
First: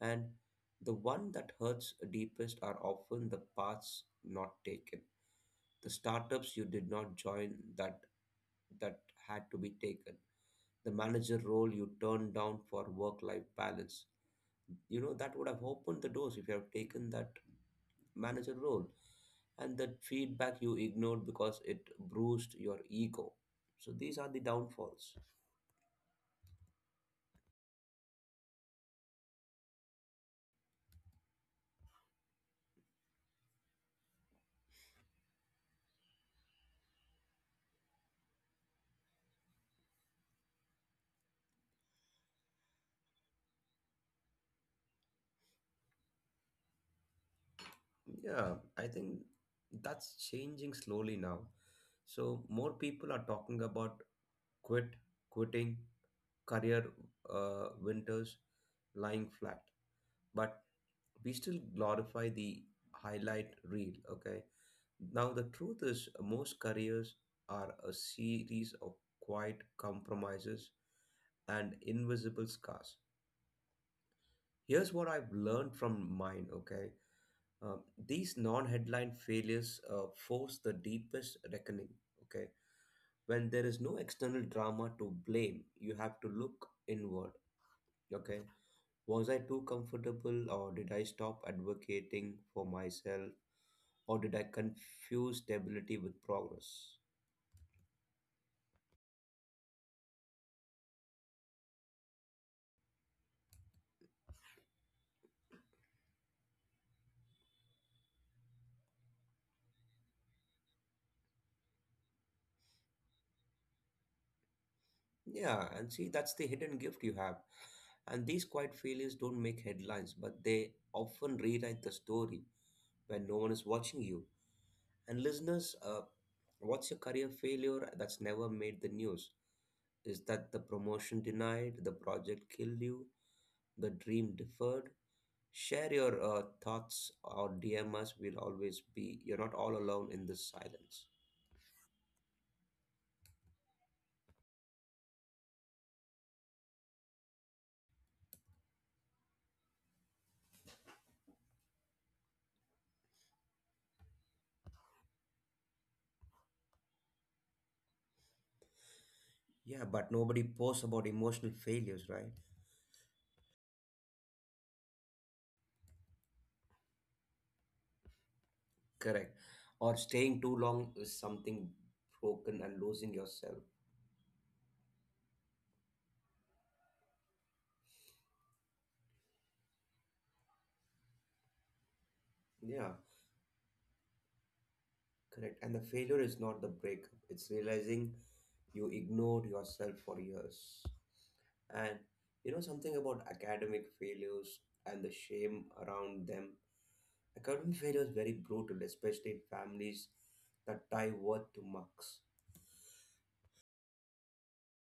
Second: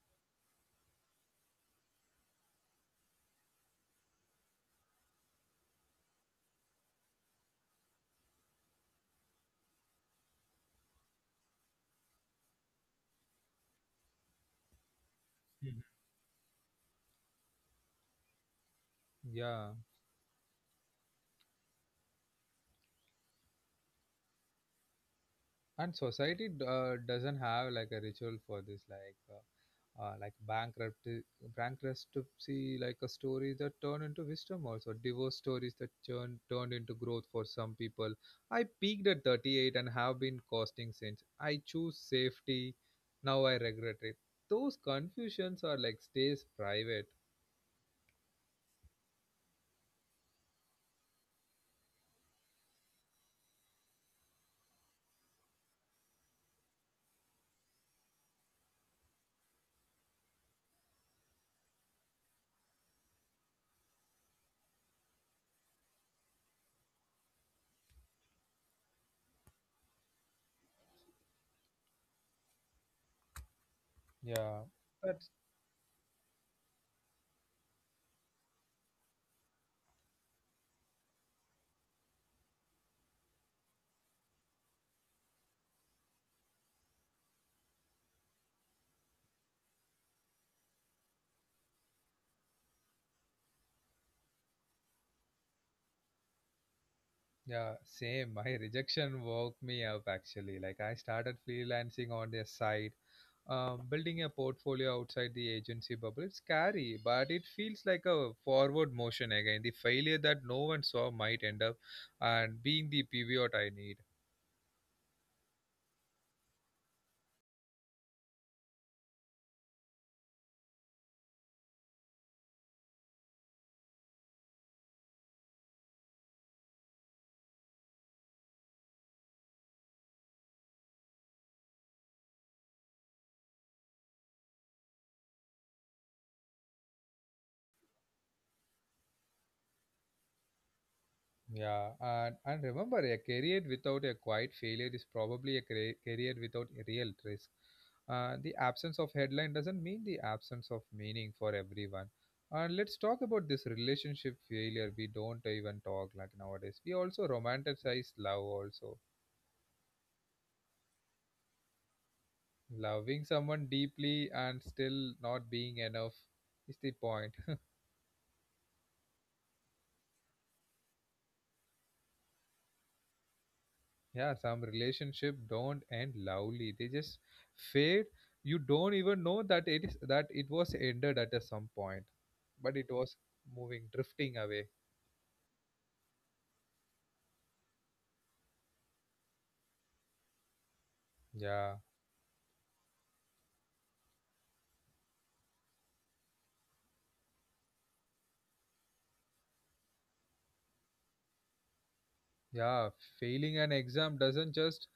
B: And the one that hurts deepest are often the paths not taken, the startups you did not join that that had to be taken, the manager role you turned down for work-life balance. You know that would have
A: Mhm.
B: opened the doors if you have taken that manager role,
A: Yeah,
B: and that feedback you ignored because it bruised your ego. So these are the downfalls.
A: and society d- uh, doesn't have like a ritual for this, like uh, uh, like bankruptcy, bankruptcy, like a story that turn into wisdom, also divorce stories that turn turned into growth for some people. I peaked at thirty-eight and have been costing since. I choose safety, now I regret it. Those confusions are like stays private.
B: Yeah, I think that's changing slowly now. So more people are talking about quit, quitting, career uh, winters, lying flat. But we still glorify the highlight reel. Okay. Now the truth is, most careers are a series of quiet compromises and invisible scars.
A: Yeah,
B: Here's what
A: but
B: I've learned from mine. Okay. Um, these non-headline failures uh, force the deepest reckoning. Okay, when there is no external drama to blame, you have to look inward. Okay, was I too comfortable, or did I stop advocating for myself, or did I confuse stability with progress?
A: yeah, same. My rejection woke me up actually. Like I started freelancing on the side, um, building a portfolio outside the agency bubble. It's scary, but it feels like a forward motion again. The failure that no one saw might end up and being the pivot I need.
B: Yeah, and see, that's the hidden gift you have. And these quiet failures don't make headlines, but they often rewrite the story when no one is watching you. And listeners, uh, what's your career failure that's never made the news? Is that the promotion denied, the project killed you, the dream deferred? Share your uh, thoughts or D M us. We'll always be, you're not all alone in this silence.
A: Yeah, and, and remember, a career without a quiet failure is probably a cra- career without a real risk. Uh, the absence of headline doesn't mean the absence of meaning for everyone. And let's talk about this relationship failure. We don't even talk like nowadays. We also romanticize love, also
B: Yeah, but nobody posts about emotional failures, right?
A: loving someone deeply and still not being enough is the point.
B: Correct. Or staying too long is something broken and losing yourself.
A: Yeah, some relationship don't end loudly. They just fade. You don't even know that it is that it was ended at a some point, but it
B: Yeah.
A: was moving, drifting away.
B: Correct. And the failure is not the breakup, it's realizing you ignored yourself for years.
A: Yeah,
B: And you know something about academic failures and the shame around them? Academic failure is very brutal, especially in families that tie worth to marks.
A: yeah. Failing an exam doesn't just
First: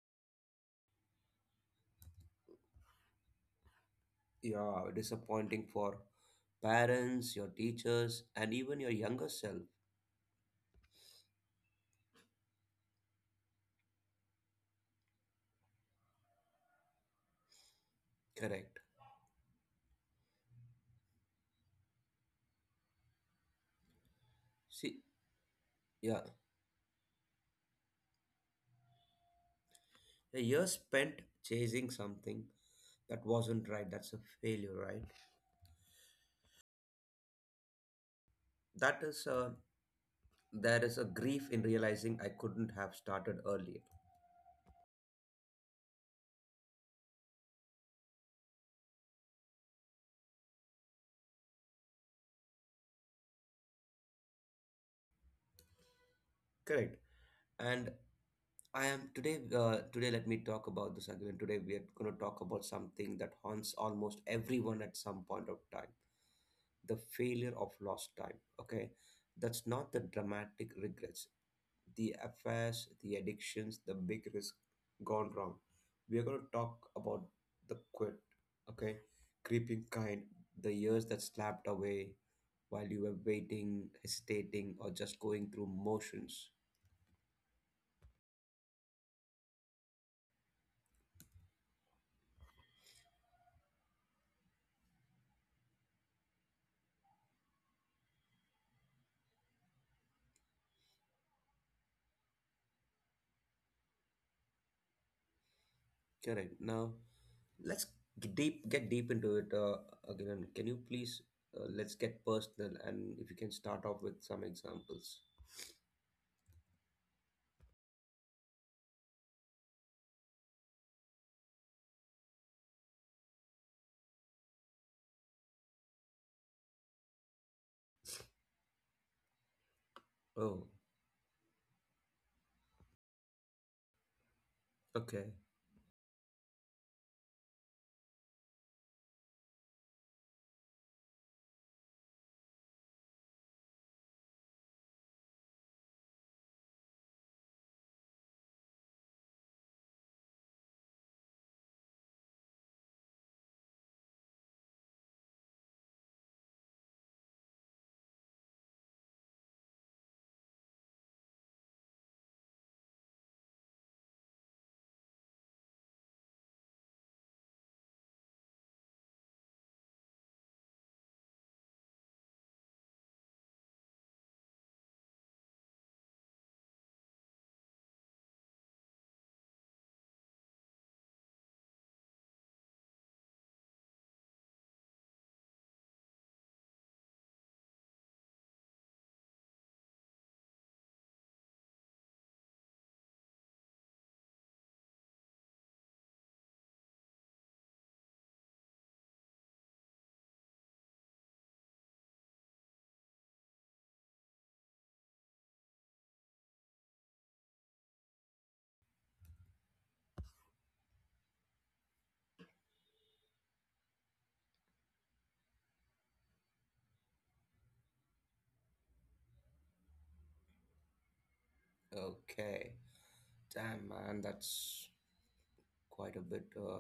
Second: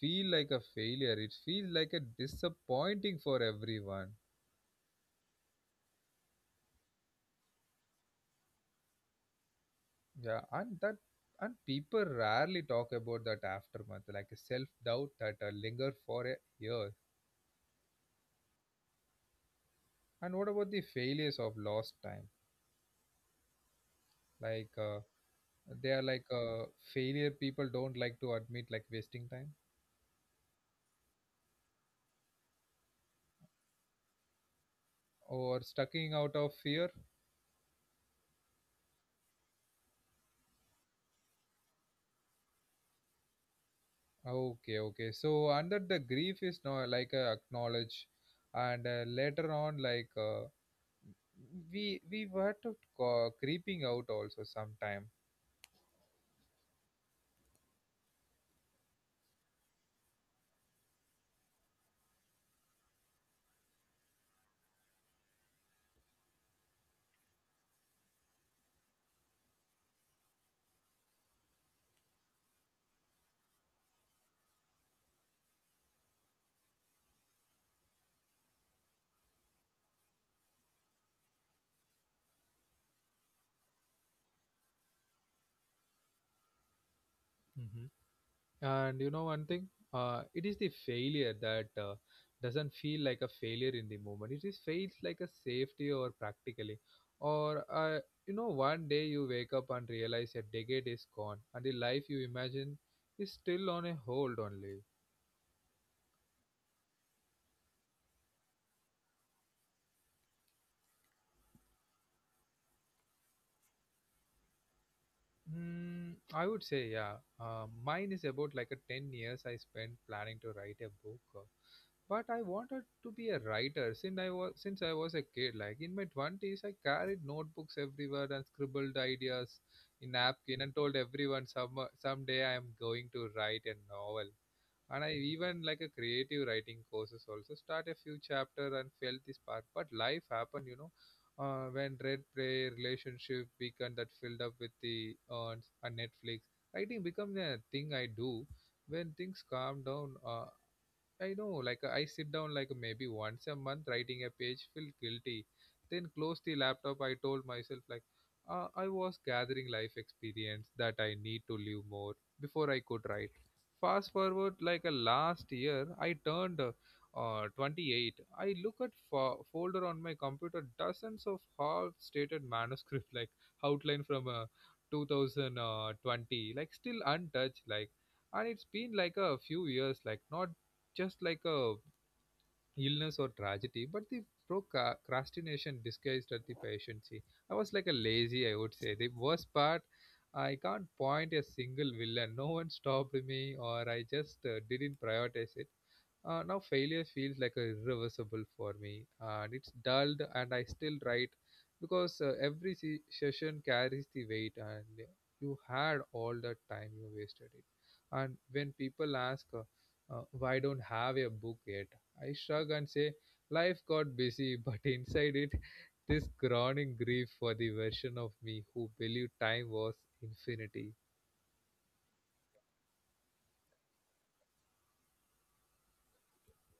A: feel like a failure. It feels like a disappointing for everyone.
B: Yeah, disappointing for parents, your teachers, and even your younger self.
A: Yeah, and that, and people rarely talk about that aftermath, like a self doubt that uh, linger for a year.
B: Correct.
A: And what about the failures of lost time? Like
B: See,
A: uh, they are
B: yeah,
A: like uh, failure people don't like to admit, like wasting time
B: a year spent chasing something that wasn't right, that's a failure, right?
A: or stucking out of fear.
B: that is uh, there is a grief in realizing I couldn't have started earlier.
A: Okay, okay, so under the grief is now like uh, acknowledge and uh, later on like uh, we we were to co- creeping out also sometime.
B: Correct. And i am today uh, today let me talk about this again. Today we are going to talk about something that haunts almost everyone at some point of time, the failure of lost time. Okay, that's not the dramatic regrets, the affairs, the addictions, the big risk gone wrong. We're going to talk about the quit, okay? Creeping kind, the years that slapped away while you were waiting, hesitating, or just going through motions.
A: And you know one thing, uh, it is the failure that uh, doesn't feel like a failure in the moment. It is feels like a safety or practically, or uh, you know, one day you wake up and realize a decade is gone and the life you imagine is still on a hold only.
B: Correct. Now, let's get deep, get deep into it, uh, again. Can you please, uh, let's get personal, and if you can start off with some examples.
A: Mm, I would say, yeah. Uh, mine is about like a ten years I spent planning to write a book. uh, But I wanted to be a writer since I was since I was a kid. Like in my twenties, I carried notebooks everywhere and scribbled ideas in napkin
B: Oh,
A: and told everyone some someday I am going to write a novel, and I
B: okay.
A: even like a creative writing courses also start a few chapters and felt this spark, but life happened, you know. Uh, when red play relationship weekend that filled up with the earns and netflix, writing become a thing I do when things calm down. uh, I know, like I sit down like maybe once a month writing a page, feel guilty, then close the laptop. I told myself like, uh, I was gathering life experience that I need to live more before I could write. Fast forward like a last year, I turned uh, uh, twenty-eight. I look at fo- folder on my computer, dozens of half-stated manuscript like outline from uh, two thousand twenty, like still untouched, like and it's been like a few years, like not just like a illness or tragedy, but the procrastination disguised as the patiency. I was like a lazy, I would say. The worst part, I can't point a single villain. No one stopped me, or I just uh, didn't prioritize it. Uh, now failure feels like a irreversible for me, and it's dulled, and I still write because uh, every se- session carries the weight, and you had all the time you wasted it. And when people ask, uh, uh, "Why don't have a book yet?" I shrug and say, Life got busy, but inside it, this groaning grief for the version of me who believed time was infinity.
B: Okay. Damn, man, that's quite a bit, uh,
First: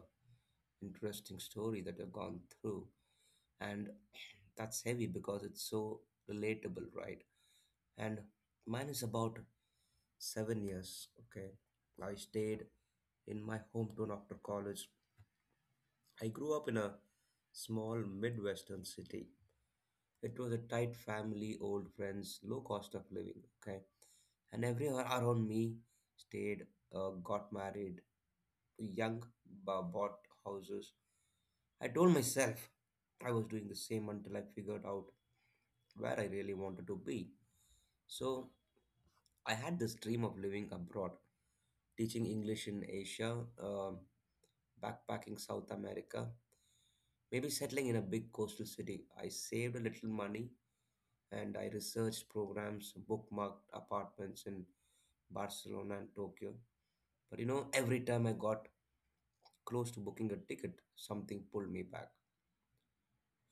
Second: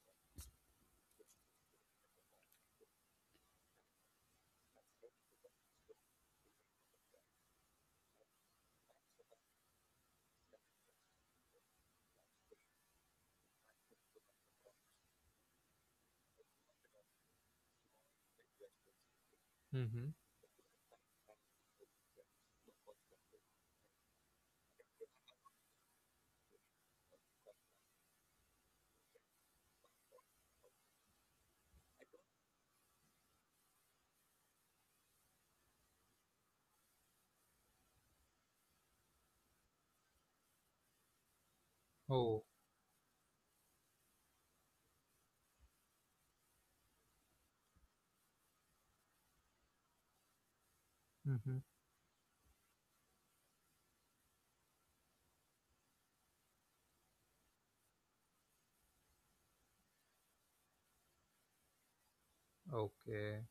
B: interesting story that you've gone through. And that's heavy because it's so relatable, right? And mine is about seven years, okay? I stayed in my hometown after college. I grew up in a small Midwestern city.
A: Mm-hmm.
B: It was a tight family, old friends, low cost of living, okay? And everyone around me stayed, uh, got married, young, b- bought houses. I told myself I was doing the same until I figured out where I really wanted to be. So I had this dream of living abroad, teaching
A: Oh,
B: English in Asia, um, backpacking South America, maybe settling in a big coastal city. I saved a little money and
A: mm-hmm.
B: I researched programs, bookmarked apartments in Barcelona and Tokyo. But you know, every time I got close to booking a ticket, something pulled me back.
A: Okay.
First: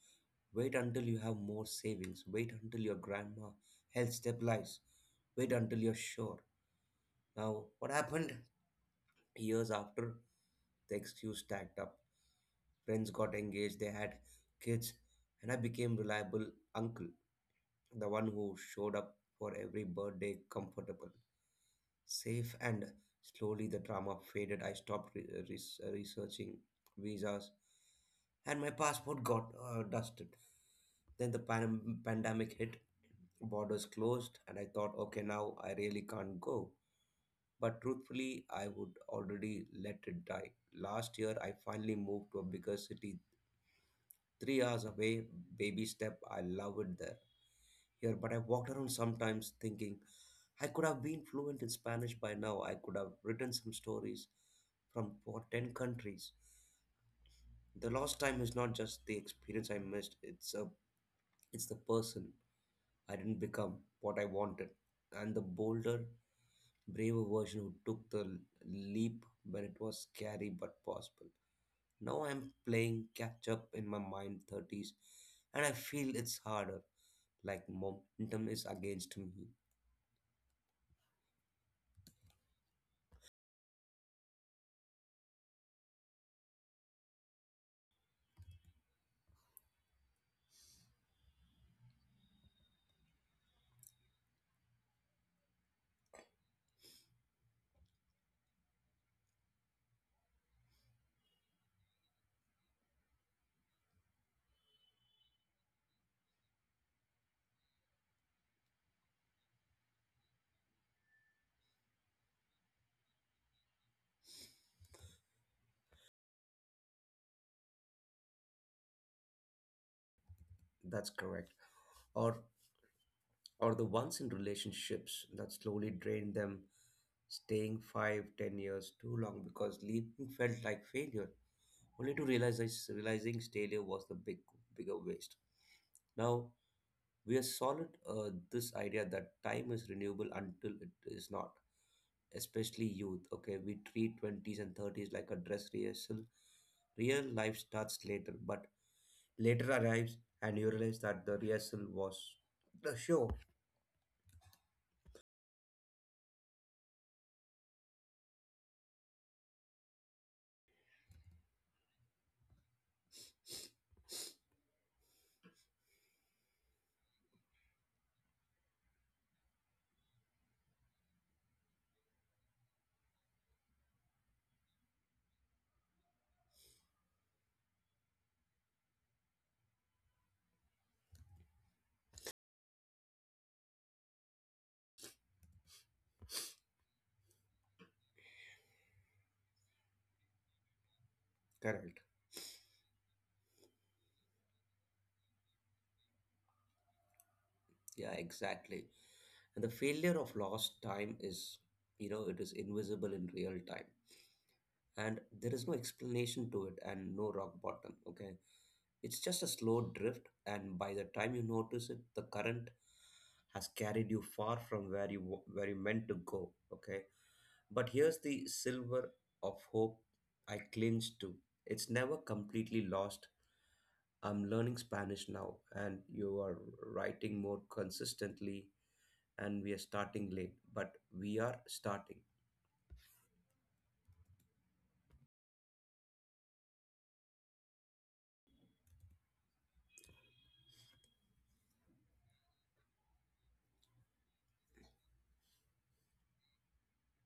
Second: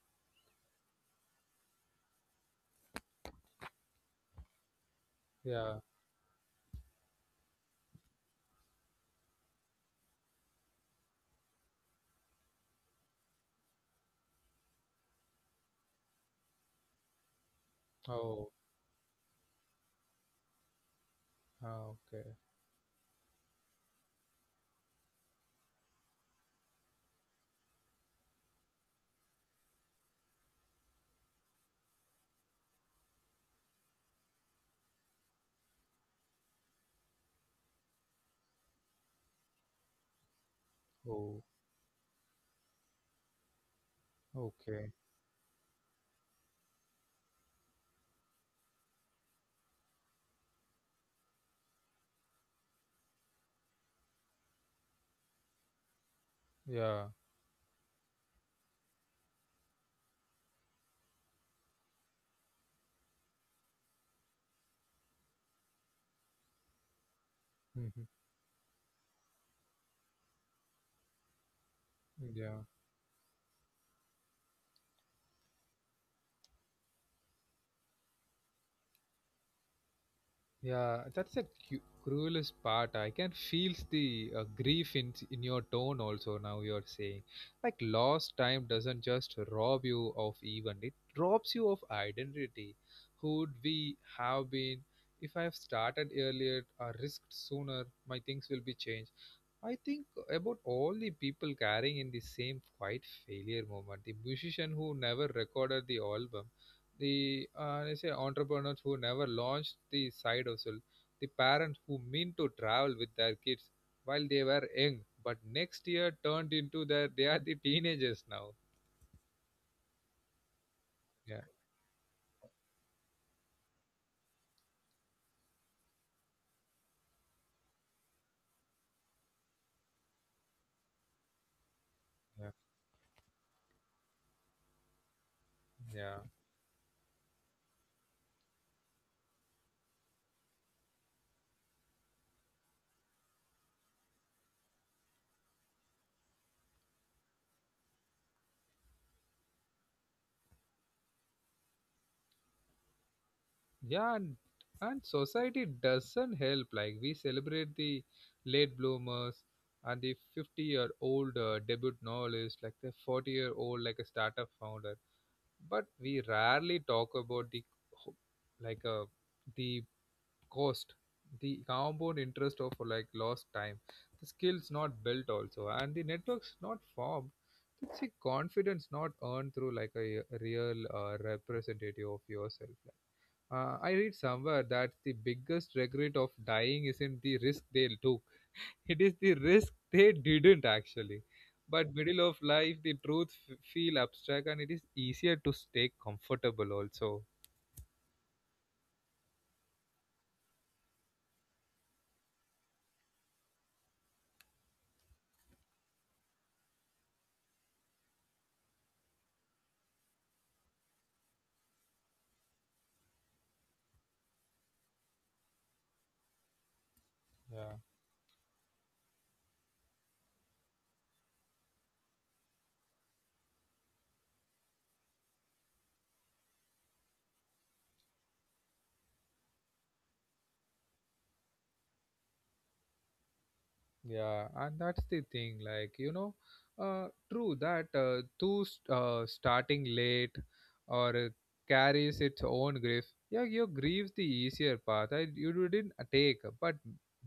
B: Wait until you have more savings. Wait until your grandma health stabilizes. Wait
A: Yeah.
B: until you're sure. Now, what happened? Years after, the excuse stacked up. Friends got engaged, they had kids, and I became reliable uncle, the one
A: Oh,
B: who showed up for every birthday, comfortable,
A: ah, okay.
B: safe. And slowly the drama faded. I stopped re- uh, res- uh, researching visas, and my passport got, uh, dusted. Then the pan- pandemic hit. Borders closed, and I thought, okay, now I really can't go. But truthfully, I would already let it die. Last year
A: Oh,
B: I finally moved to a bigger city, three hours
A: okay.
B: away. Baby step. I love it there, here, but I walked around sometimes thinking I could have been fluent in Spanish by now. I could have written some stories from for ten countries.
A: Yeah.
B: The lost time is not just the experience I missed. It's a it's the person I didn't become, what I wanted. And the bolder, braver version who took
A: Hmm.
B: the leap when it was scary but possible. Now I'm
A: Yeah.
B: playing catch up in my mind thirties, and I feel it's harder, like momentum is against me.
A: Yeah, that's the cu- cruelest part. I can feel the uh, grief in in your tone also. Now you're saying, like lost time doesn't just rob you of even it robs you of identity. Who'd we have been if I have started earlier or risked sooner? My things will be changed. I think about all the people carrying in the same quiet failure moment. The musician who never recorded the album, the uh, I say entrepreneurs who never launched the side hustle, the parents who mean to travel with their kids while they were young, but next year turned into their they are the teenagers now.
B: That's
A: Yeah,
B: correct. Or or the ones in relationships that slowly drained them, staying five, ten years too long because leaving felt like failure, only to
A: yeah,
B: realize realizing failure was the big bigger waste.
A: yeah.
B: Now we are solid, uh, this idea that time is renewable until it is not, especially youth. Okay, we treat twenties and thirties like a dress rehearsal. Real life starts later, but later arrives and you realize that the rehearsal was the show.
A: Yeah, and, and society doesn't help. Like we celebrate the late bloomers and the fifty year old uh, debut novelist, like the forty year old, like a startup founder. But we rarely talk about the co- like uh, the cost, the compound interest of like lost time, the skills not built also, and the networks not formed. It's a confidence not earned through like a real uh, representative of yourself like. Uh, I read somewhere that the biggest regret of dying isn't the risk they took, it is the risk they didn't actually. But
B: Correct.
A: middle of life, the truth f- feel abstract and it is easier to stay comfortable also.
B: Yeah, exactly. And the failure of lost time is, you know, it is invisible in real time. And there is no explanation to it and no rock bottom, okay? It's just a slow drift, and by the time you notice it, the current has carried you far from where you wa- where you meant to go, okay?
A: Yeah.
B: But here's the silver of hope I cling to. It's never completely lost. I'm learning Spanish now, and you are writing more consistently and we are starting late, but we are starting.
A: Yeah, and that's the thing, like, you know, uh, true that uh, too st- uh, starting late or uh, carries its own grief. Yeah, your grief's the easier path I, you didn't uh, take, but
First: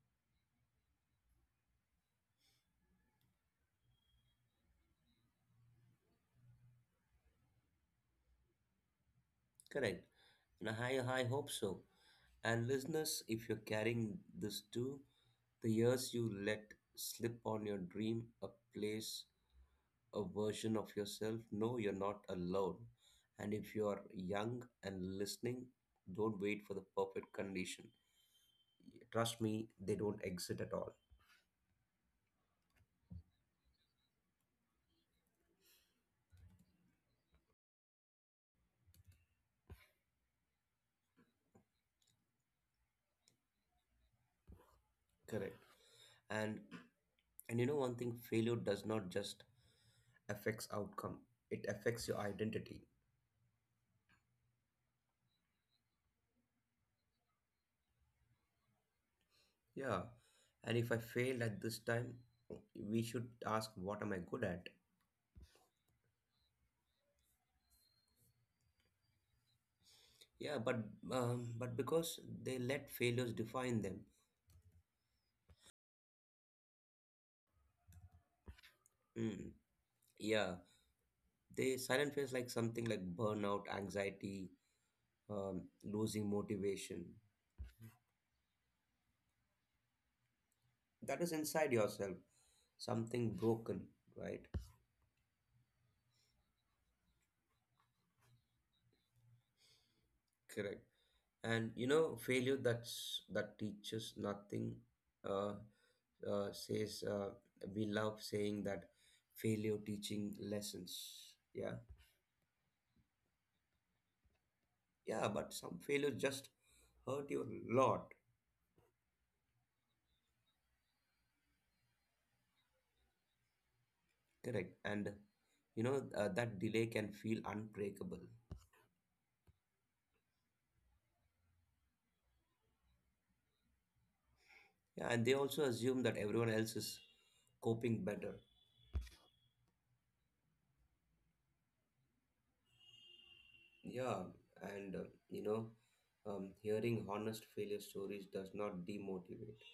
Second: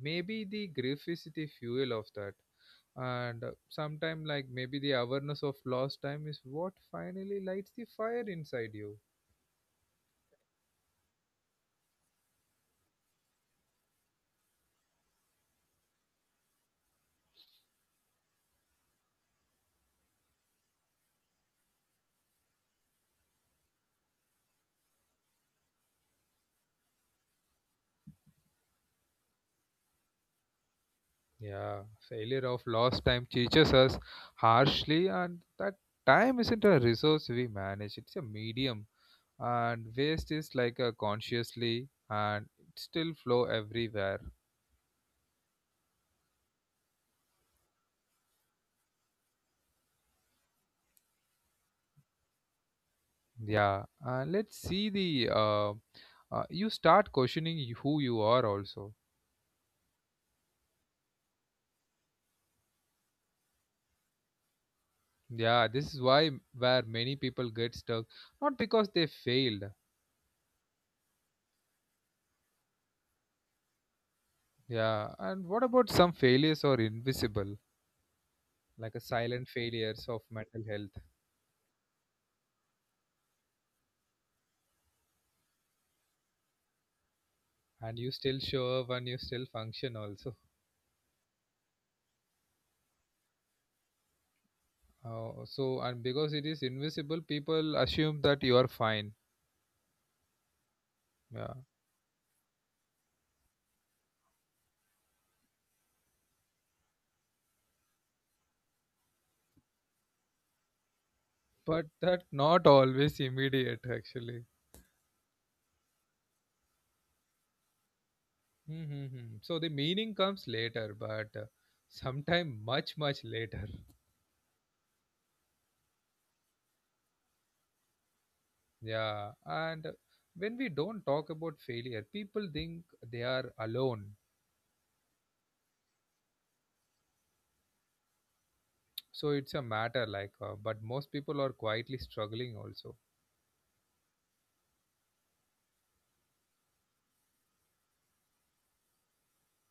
A: maybe the grief is the fuel of that. And uh, sometime, like, maybe the awareness of lost time is what finally lights the fire inside you.
B: Correct. And I, I hope so. And listeners, if you're carrying this too, the years you let slip on your dream, a place, a version of yourself, no, you're not alone. And if you're young and listening, don't wait for the perfect condition. Trust me, they don't exist at all.
A: Yeah, failure of lost time teaches us harshly, and that time isn't a resource we manage, it's a medium. And waste is like a consciously, and it still flow everywhere.
B: Correct. And and you know one thing, failure does not just affects outcome. It affects your identity.
A: Yeah, and let's see the uh, uh, you start questioning y- who you are also.
B: Yeah. And if I failed at this time, we should ask, what am I good at?
A: Yeah, this is why m- where many people get stuck, not because they failed.
B: Yeah, but um, but because they let failures define them.
A: Yeah, and what about some failures are invisible, like a silent
B: Mm,
A: failures of
B: yeah,
A: mental health?
B: they silent fears like something like burnout, anxiety, um, losing motivation.
A: And you still show up and you still function also.
B: That is inside yourself, something broken, right?
A: Uh, so and because it is invisible people assume that you are fine.
B: Correct. And
A: Yeah,
B: you know failure that's that teaches nothing. uh, uh, Says uh, we love saying that failure teaching lessons, yeah.
A: but that not always immediate actually.
B: Yeah, but some failure just hurt you a lot.
A: Mm-hmm. So the meaning comes later but uh, sometime much much later.
B: Correct. And you know uh, that delay can feel unbreakable.
A: Yeah, and when we don't talk about failure people think they are alone.
B: Yeah, and they also assume that everyone else is coping better.
A: So it's a matter like uh, but most people are quietly struggling also.
B: Yeah. And uh, you know, um, hearing honest failure stories does not demotivate.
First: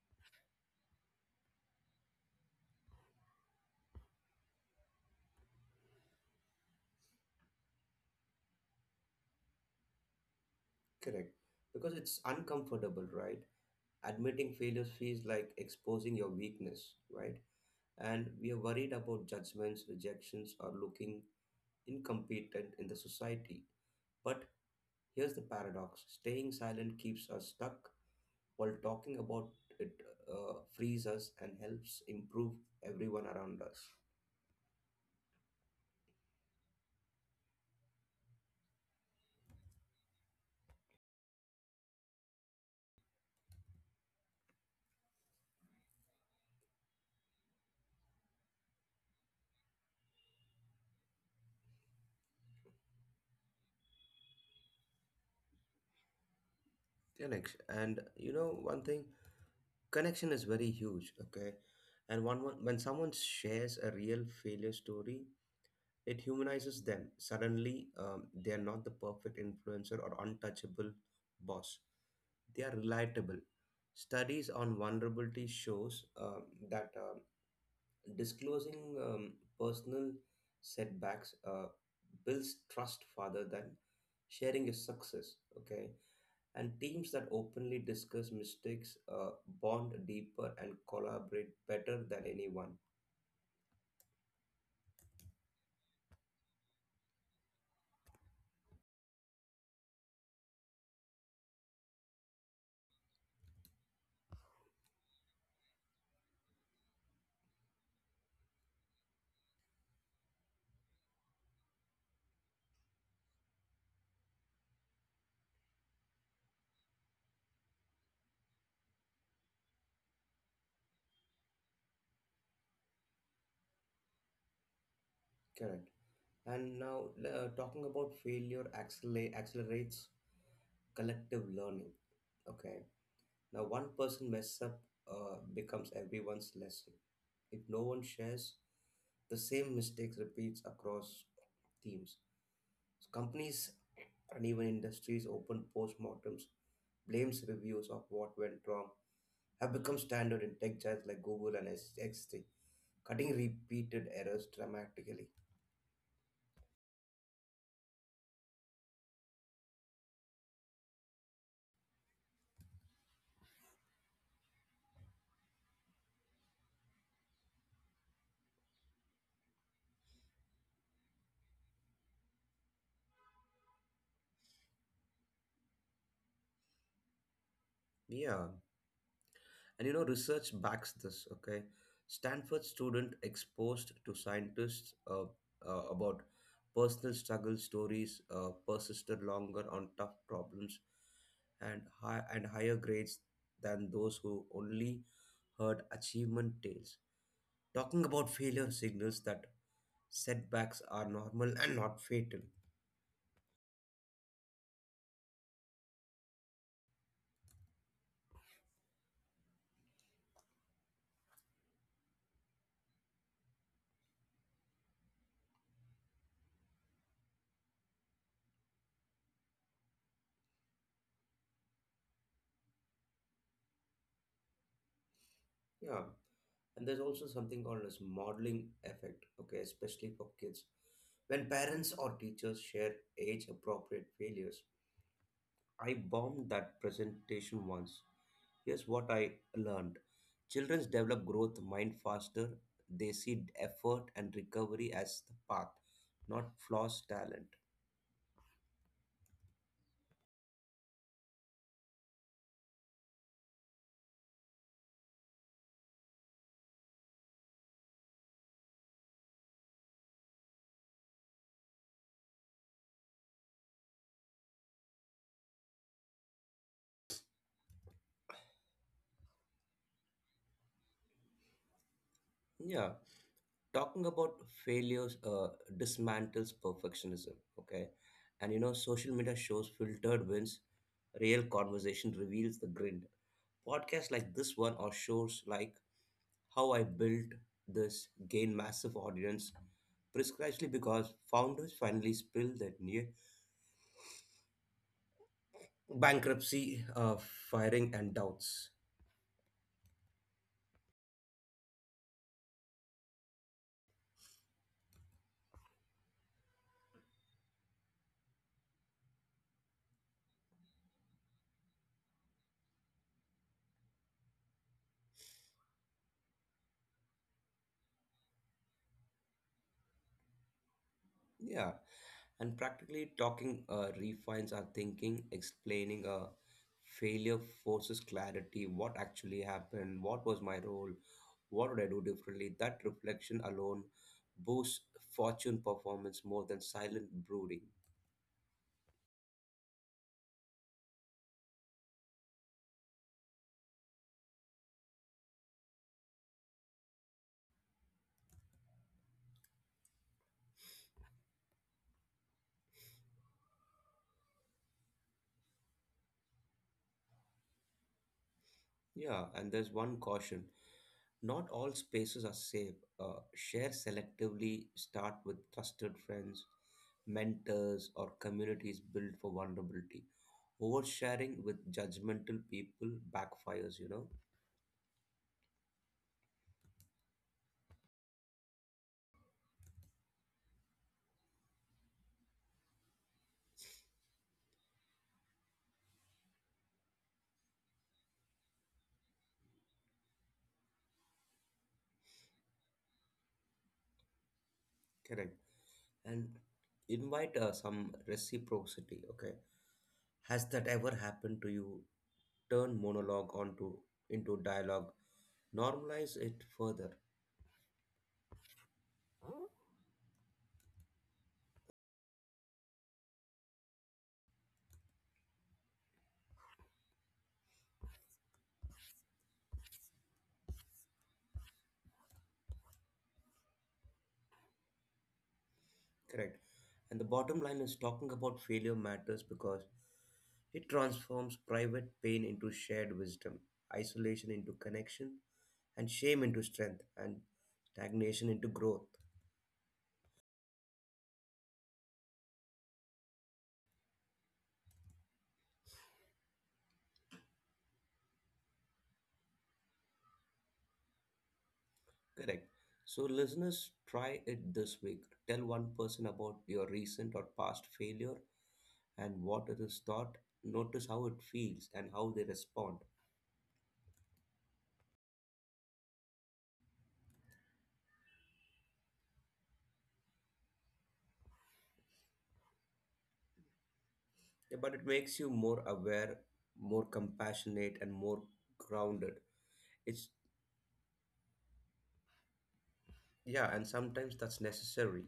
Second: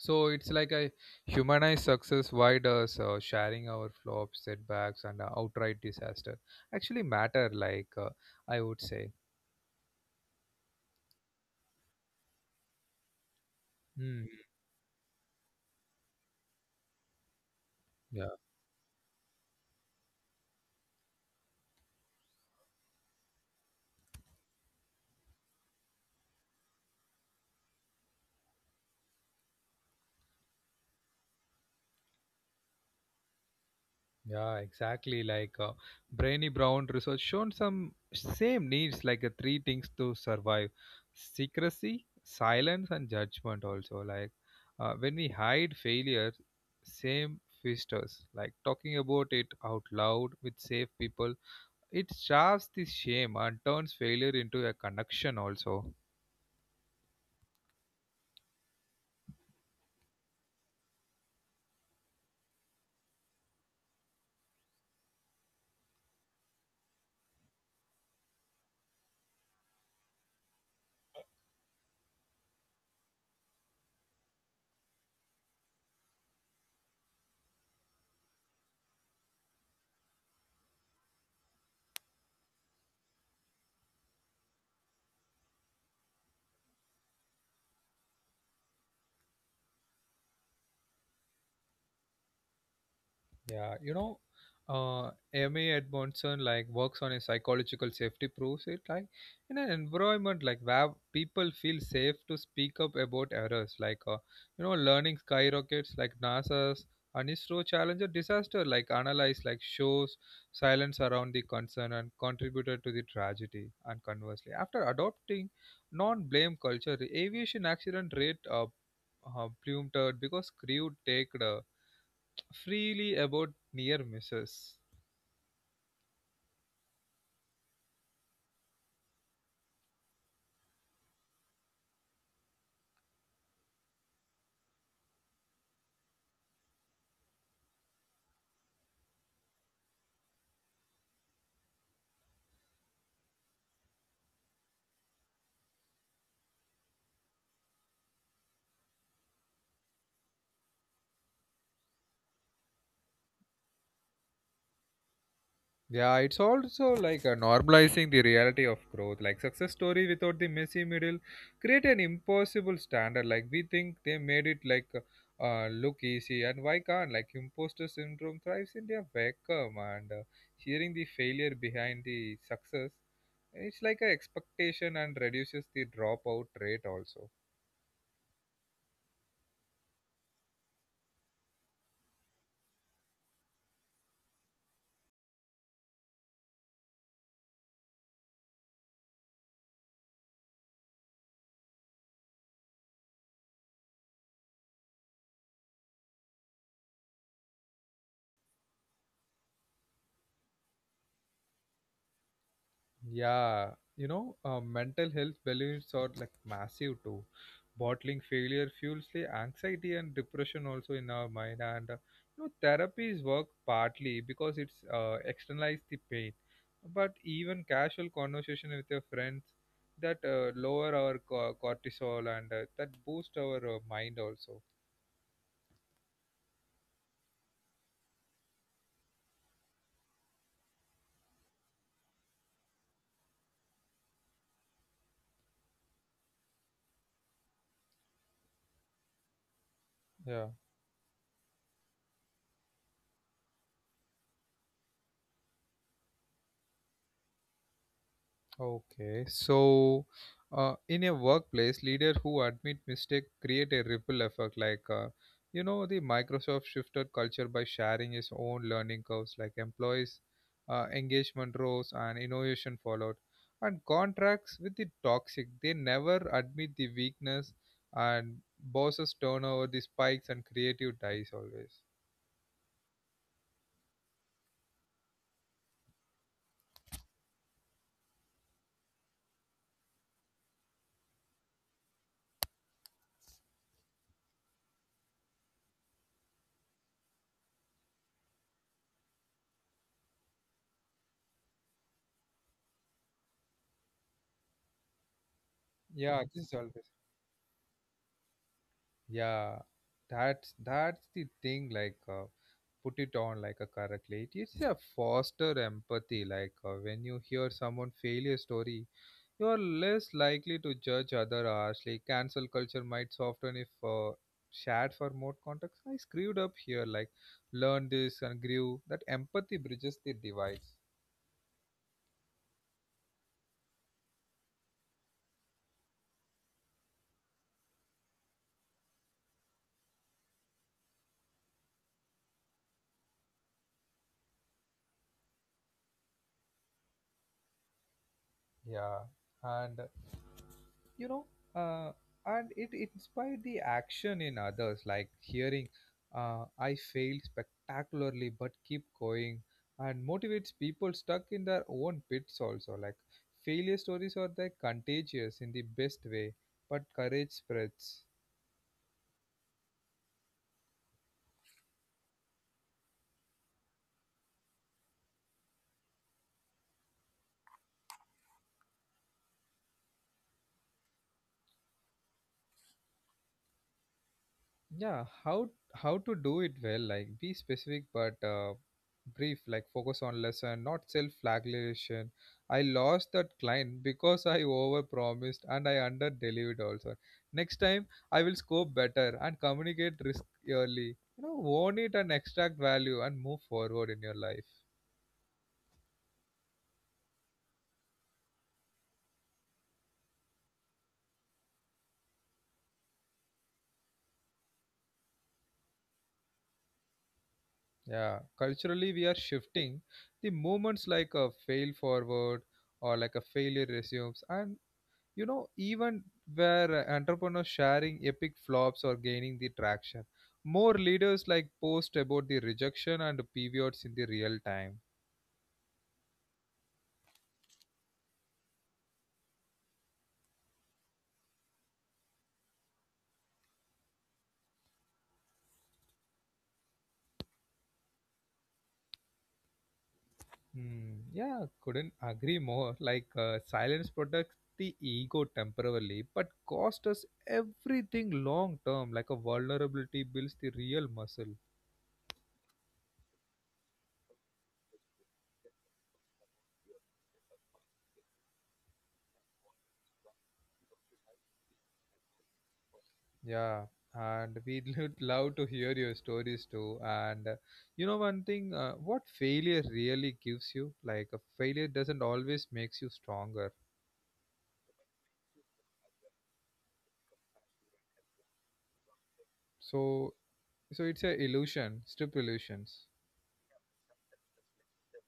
A: So it's like a humanized success. Why does uh, so sharing our flops, setbacks, and uh, outright disaster actually matter? Like uh, I would say,
B: Correct. Because it's uncomfortable, right?
A: hmm,
B: Admitting failures feels like exposing your weakness, right?
A: yeah,
B: And we are worried about judgments, rejections, or looking incompetent in the society. But here's the paradox, staying silent keeps us stuck, while talking about it uh, frees us and helps improve everyone around us.
A: yeah, exactly. Like uh, Brainy Brown research shown some same needs, like uh, three things to survive: secrecy, silence, and judgment. Also, like uh, when we hide failure, same fisters. Like talking about it out loud with safe people. It shafts the shame and turns failure into a connection also.
B: Connect. And you know, one thing, connection is very huge, okay? And one, one when someone shares a real failure story, it humanizes them. Suddenly, um, they are not the perfect influencer or untouchable boss. They are relatable. Studies on vulnerability shows um, that um, disclosing um, personal setbacks uh, builds trust rather than sharing is success. Okay, and teams that openly discuss mistakes uh, bond deeper and collaborate better than anyone.
A: Yeah, you know, uh, M. A. Edmondson like works on a psychological safety proves it like in an environment like where people feel safe to speak up about errors like uh, you know learning skyrockets like NASA's Anistro Challenger disaster like analyze like shows silence around the concern and contributed to the tragedy and conversely after adopting non-blame culture the aviation accident rate uh, uh, plummeted because crew take freely about near misses.
B: Correct. And now, uh, talking about failure acceler- accelerates collective learning. Okay. Now, one person mess up uh, becomes everyone's lesson. If no one shares, the same mistakes repeats across teams. So companies and even industries open postmortems, blames reviews of what went wrong, have become standard in tech giants like Google and X T, cutting repeated errors dramatically.
A: Yeah, it's also like uh, normalizing the reality of growth. Like success story without the messy middle create an impossible standard. Like we think they made it like uh, look easy, and why can't like imposter syndrome thrives in their vacuum and uh, hearing the failure behind the success. It's like a expectation and reduces the dropout rate also.
B: Yeah. And you know, research backs this, okay? Stanford student exposed to scientists uh, uh, about personal struggle stories uh, persisted longer on tough problems and, high, and higher grades than those who only heard achievement tales. Talking about failure signals that setbacks are normal and not fatal.
A: Yeah, you know, uh, mental health balloons are like massive too. Bottling failure fuels the anxiety and depression also in our mind, and uh, you know, therapies work partly because it's uh, externalize the pain, but even casual conversation with your friends that uh, lower our co- cortisol and uh, that boost our uh, mind also.
B: Yeah. And there's also something called as modeling effect, okay, especially for kids. When parents or teachers share age appropriate failures, I bombed that presentation once. Here's what I learned,
A: Yeah.
B: children develop growth mind faster, they see effort and recovery as the path, not flaws, talent.
A: Okay, so uh, in a workplace, leaders who admit mistake create a ripple effect. Like uh, you know, the Microsoft shifted culture by sharing its own learning curves, like employees' uh, engagement rose and innovation followed. And contracts with the toxic, they never admit the weakness, and bosses turn over the spikes and creative dies always.
B: Yeah, talking about failures uh, dismantles perfectionism, okay? And you know, social media shows filtered wins. Real conversation reveals the grid. Podcasts like this one or shows like How I Built This gain massive audience precisely because founders finally spill their near
A: Yeah, this is always.
B: bankruptcy, uh, firing, and doubts.
A: Yeah, that's that's the thing. Like. Uh, put it on like a correctly it is a foster empathy like uh, when you hear someone failure story you are less likely to judge other harshly. Cancel culture might soften if uh, shared for more context. I screwed up here like learn this and grew that empathy bridges the divides.
B: Yeah, and practically talking uh, refines our thinking, explaining a failure forces clarity, what actually happened, what was my role, what would I do differently? That reflection alone boosts fortune performance more than silent brooding.
A: Yeah, and you know, uh, and it inspired the action in others like hearing uh, I failed spectacularly but keep going and motivates people stuck in their own pits also like failure stories are the contagious in the best way but courage spreads.
B: Yeah, and there's one caution. Not all spaces are safe. Uh, share selectively, start with trusted friends, mentors, or communities built for vulnerability. Oversharing with judgmental people backfires, you know?
A: Yeah, how how to do it well like be specific but uh, brief like focus on lesson not self flagellation. I lost that client because I overpromised and I underdelivered. Also next time I will scope better and communicate risk early, you know. Own it and extract value and move forward in your life.
B: Correct. And invite uh, some reciprocity, okay? Has that ever happened to you? Turn monologue onto into dialogue, normalize it further.
A: Yeah, culturally we are shifting the movements like a fail forward or like a failure resumes, and you know even where uh, entrepreneurs sharing epic flops or gaining the traction, more leaders like post about the rejection and pivots in the real time.
B: Correct. And the bottom line is talking about failure matters because it transforms private pain into shared wisdom, isolation into connection, and shame into strength, and stagnation into growth.
A: Hmm, yeah, couldn't agree more like uh, silence protects the ego temporarily but cost us everything long term like a vulnerability builds the real muscle.
B: Correct. So, listeners, try it this week. Tell one person about your recent or past failure and what it is taught. Notice how it feels and how they respond.
A: Yeah, and we'd love to hear your stories too. And uh, you know one thing, uh, what failure really gives you, like a failure doesn't always makes you stronger.
B: Yeah, but it makes you more aware, more compassionate, and more grounded. It's
A: So, so it's a illusion, strip illusions.
B: yeah, and sometimes that's necessary.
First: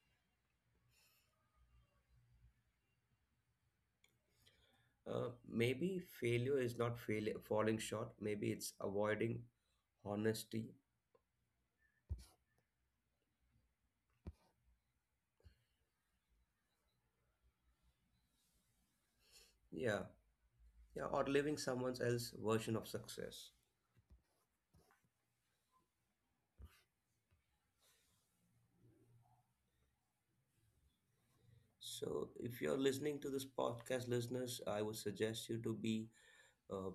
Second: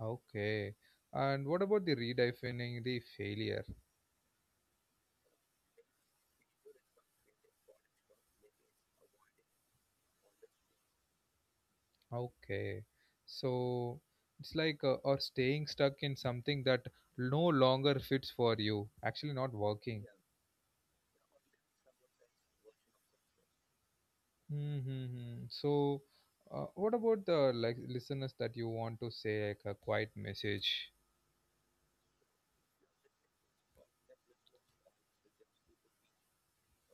A: Okay. And what about the redefining the failure?
B: Uh, maybe failure is not fail falling short. Maybe it's avoiding honesty.
A: Okay. So it's like uh, or staying stuck in something that no longer fits for you, actually not
B: Yeah,
A: working.
B: yeah, or living someone else's version of success.
A: Mm-hmm. So, uh, what about the like listeners that you want to say like a quiet message?
B: So, if you're listening to this podcast, listeners, I would suggest you to be uh,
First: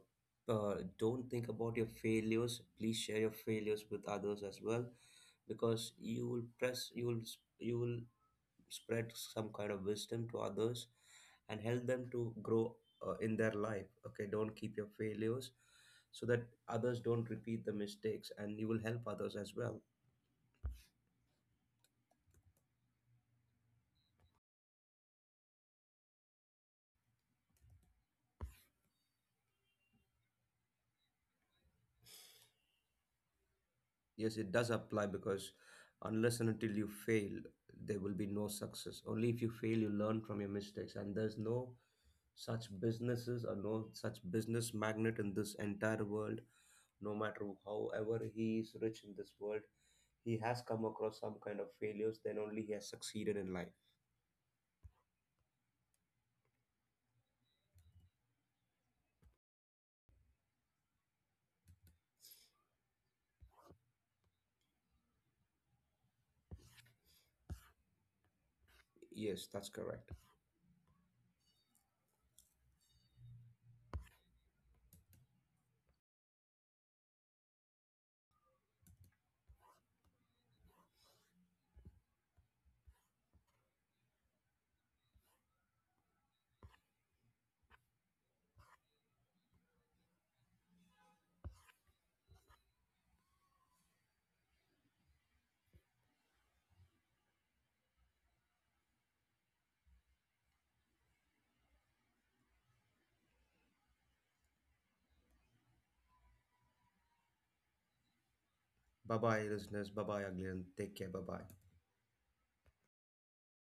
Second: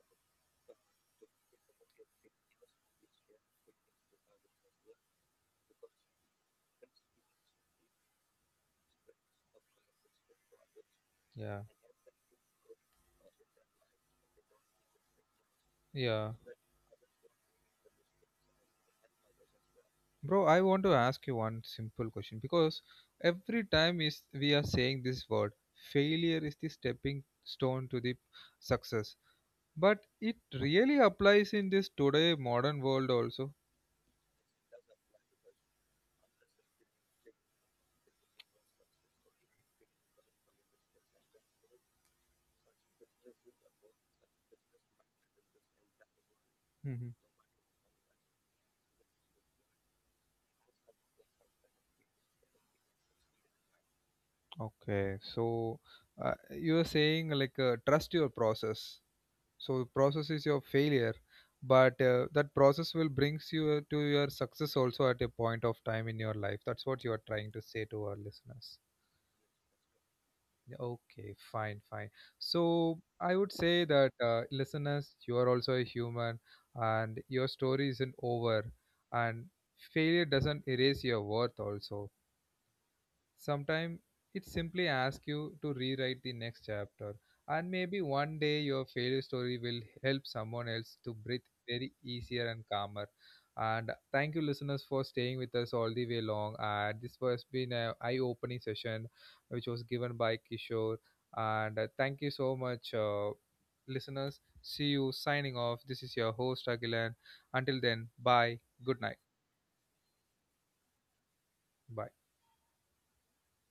B: uh, don't think about your failures. Please share your failures with others as well, because you will press, you will, you will spread some kind of wisdom to others and
A: Yeah,
B: help them to grow uh, in their life. Okay, don't keep your failures so
A: yeah,
B: that others don't repeat the mistakes and you will help others as well.
A: bro. I want to ask you one simple question because every time is we are saying this word, failure is the stepping stone to the success, but it really applies in this today modern world also.
B: Yes, it does apply because unless and until you fail there will be no success. Only if you fail you learn from your mistakes, and there's no such businesses or no such business magnet in this entire world, no
A: Mm-hmm.
B: matter however he is rich in this world, he has come across some kind of failures, then only he has succeeded in life.
A: Okay, so uh, you are saying like uh, trust your process. So the process is your failure but uh, that process will brings you uh, to your success also at a point of time in your life. That's what you are trying to say to our listeners.
B: Yes, that's correct.
A: Yeah, okay, fine, fine. So I would say that uh, listeners you are also a human and your story isn't over and failure doesn't erase your worth also. Sometimes it simply asks you to rewrite the next chapter, and maybe one day your failure story will help someone else to breathe very easier and calmer. And thank you, listeners, for staying with us all the way long. And this has been an eye-opening session, which was given by Kishore. And uh, thank you so much, uh, listeners. See you signing off. This is your host Agilan. Until then, bye. Good
B: Bye
A: night.
B: bye, listeners. Bye bye, again. Take care. Bye bye.
A: Bye.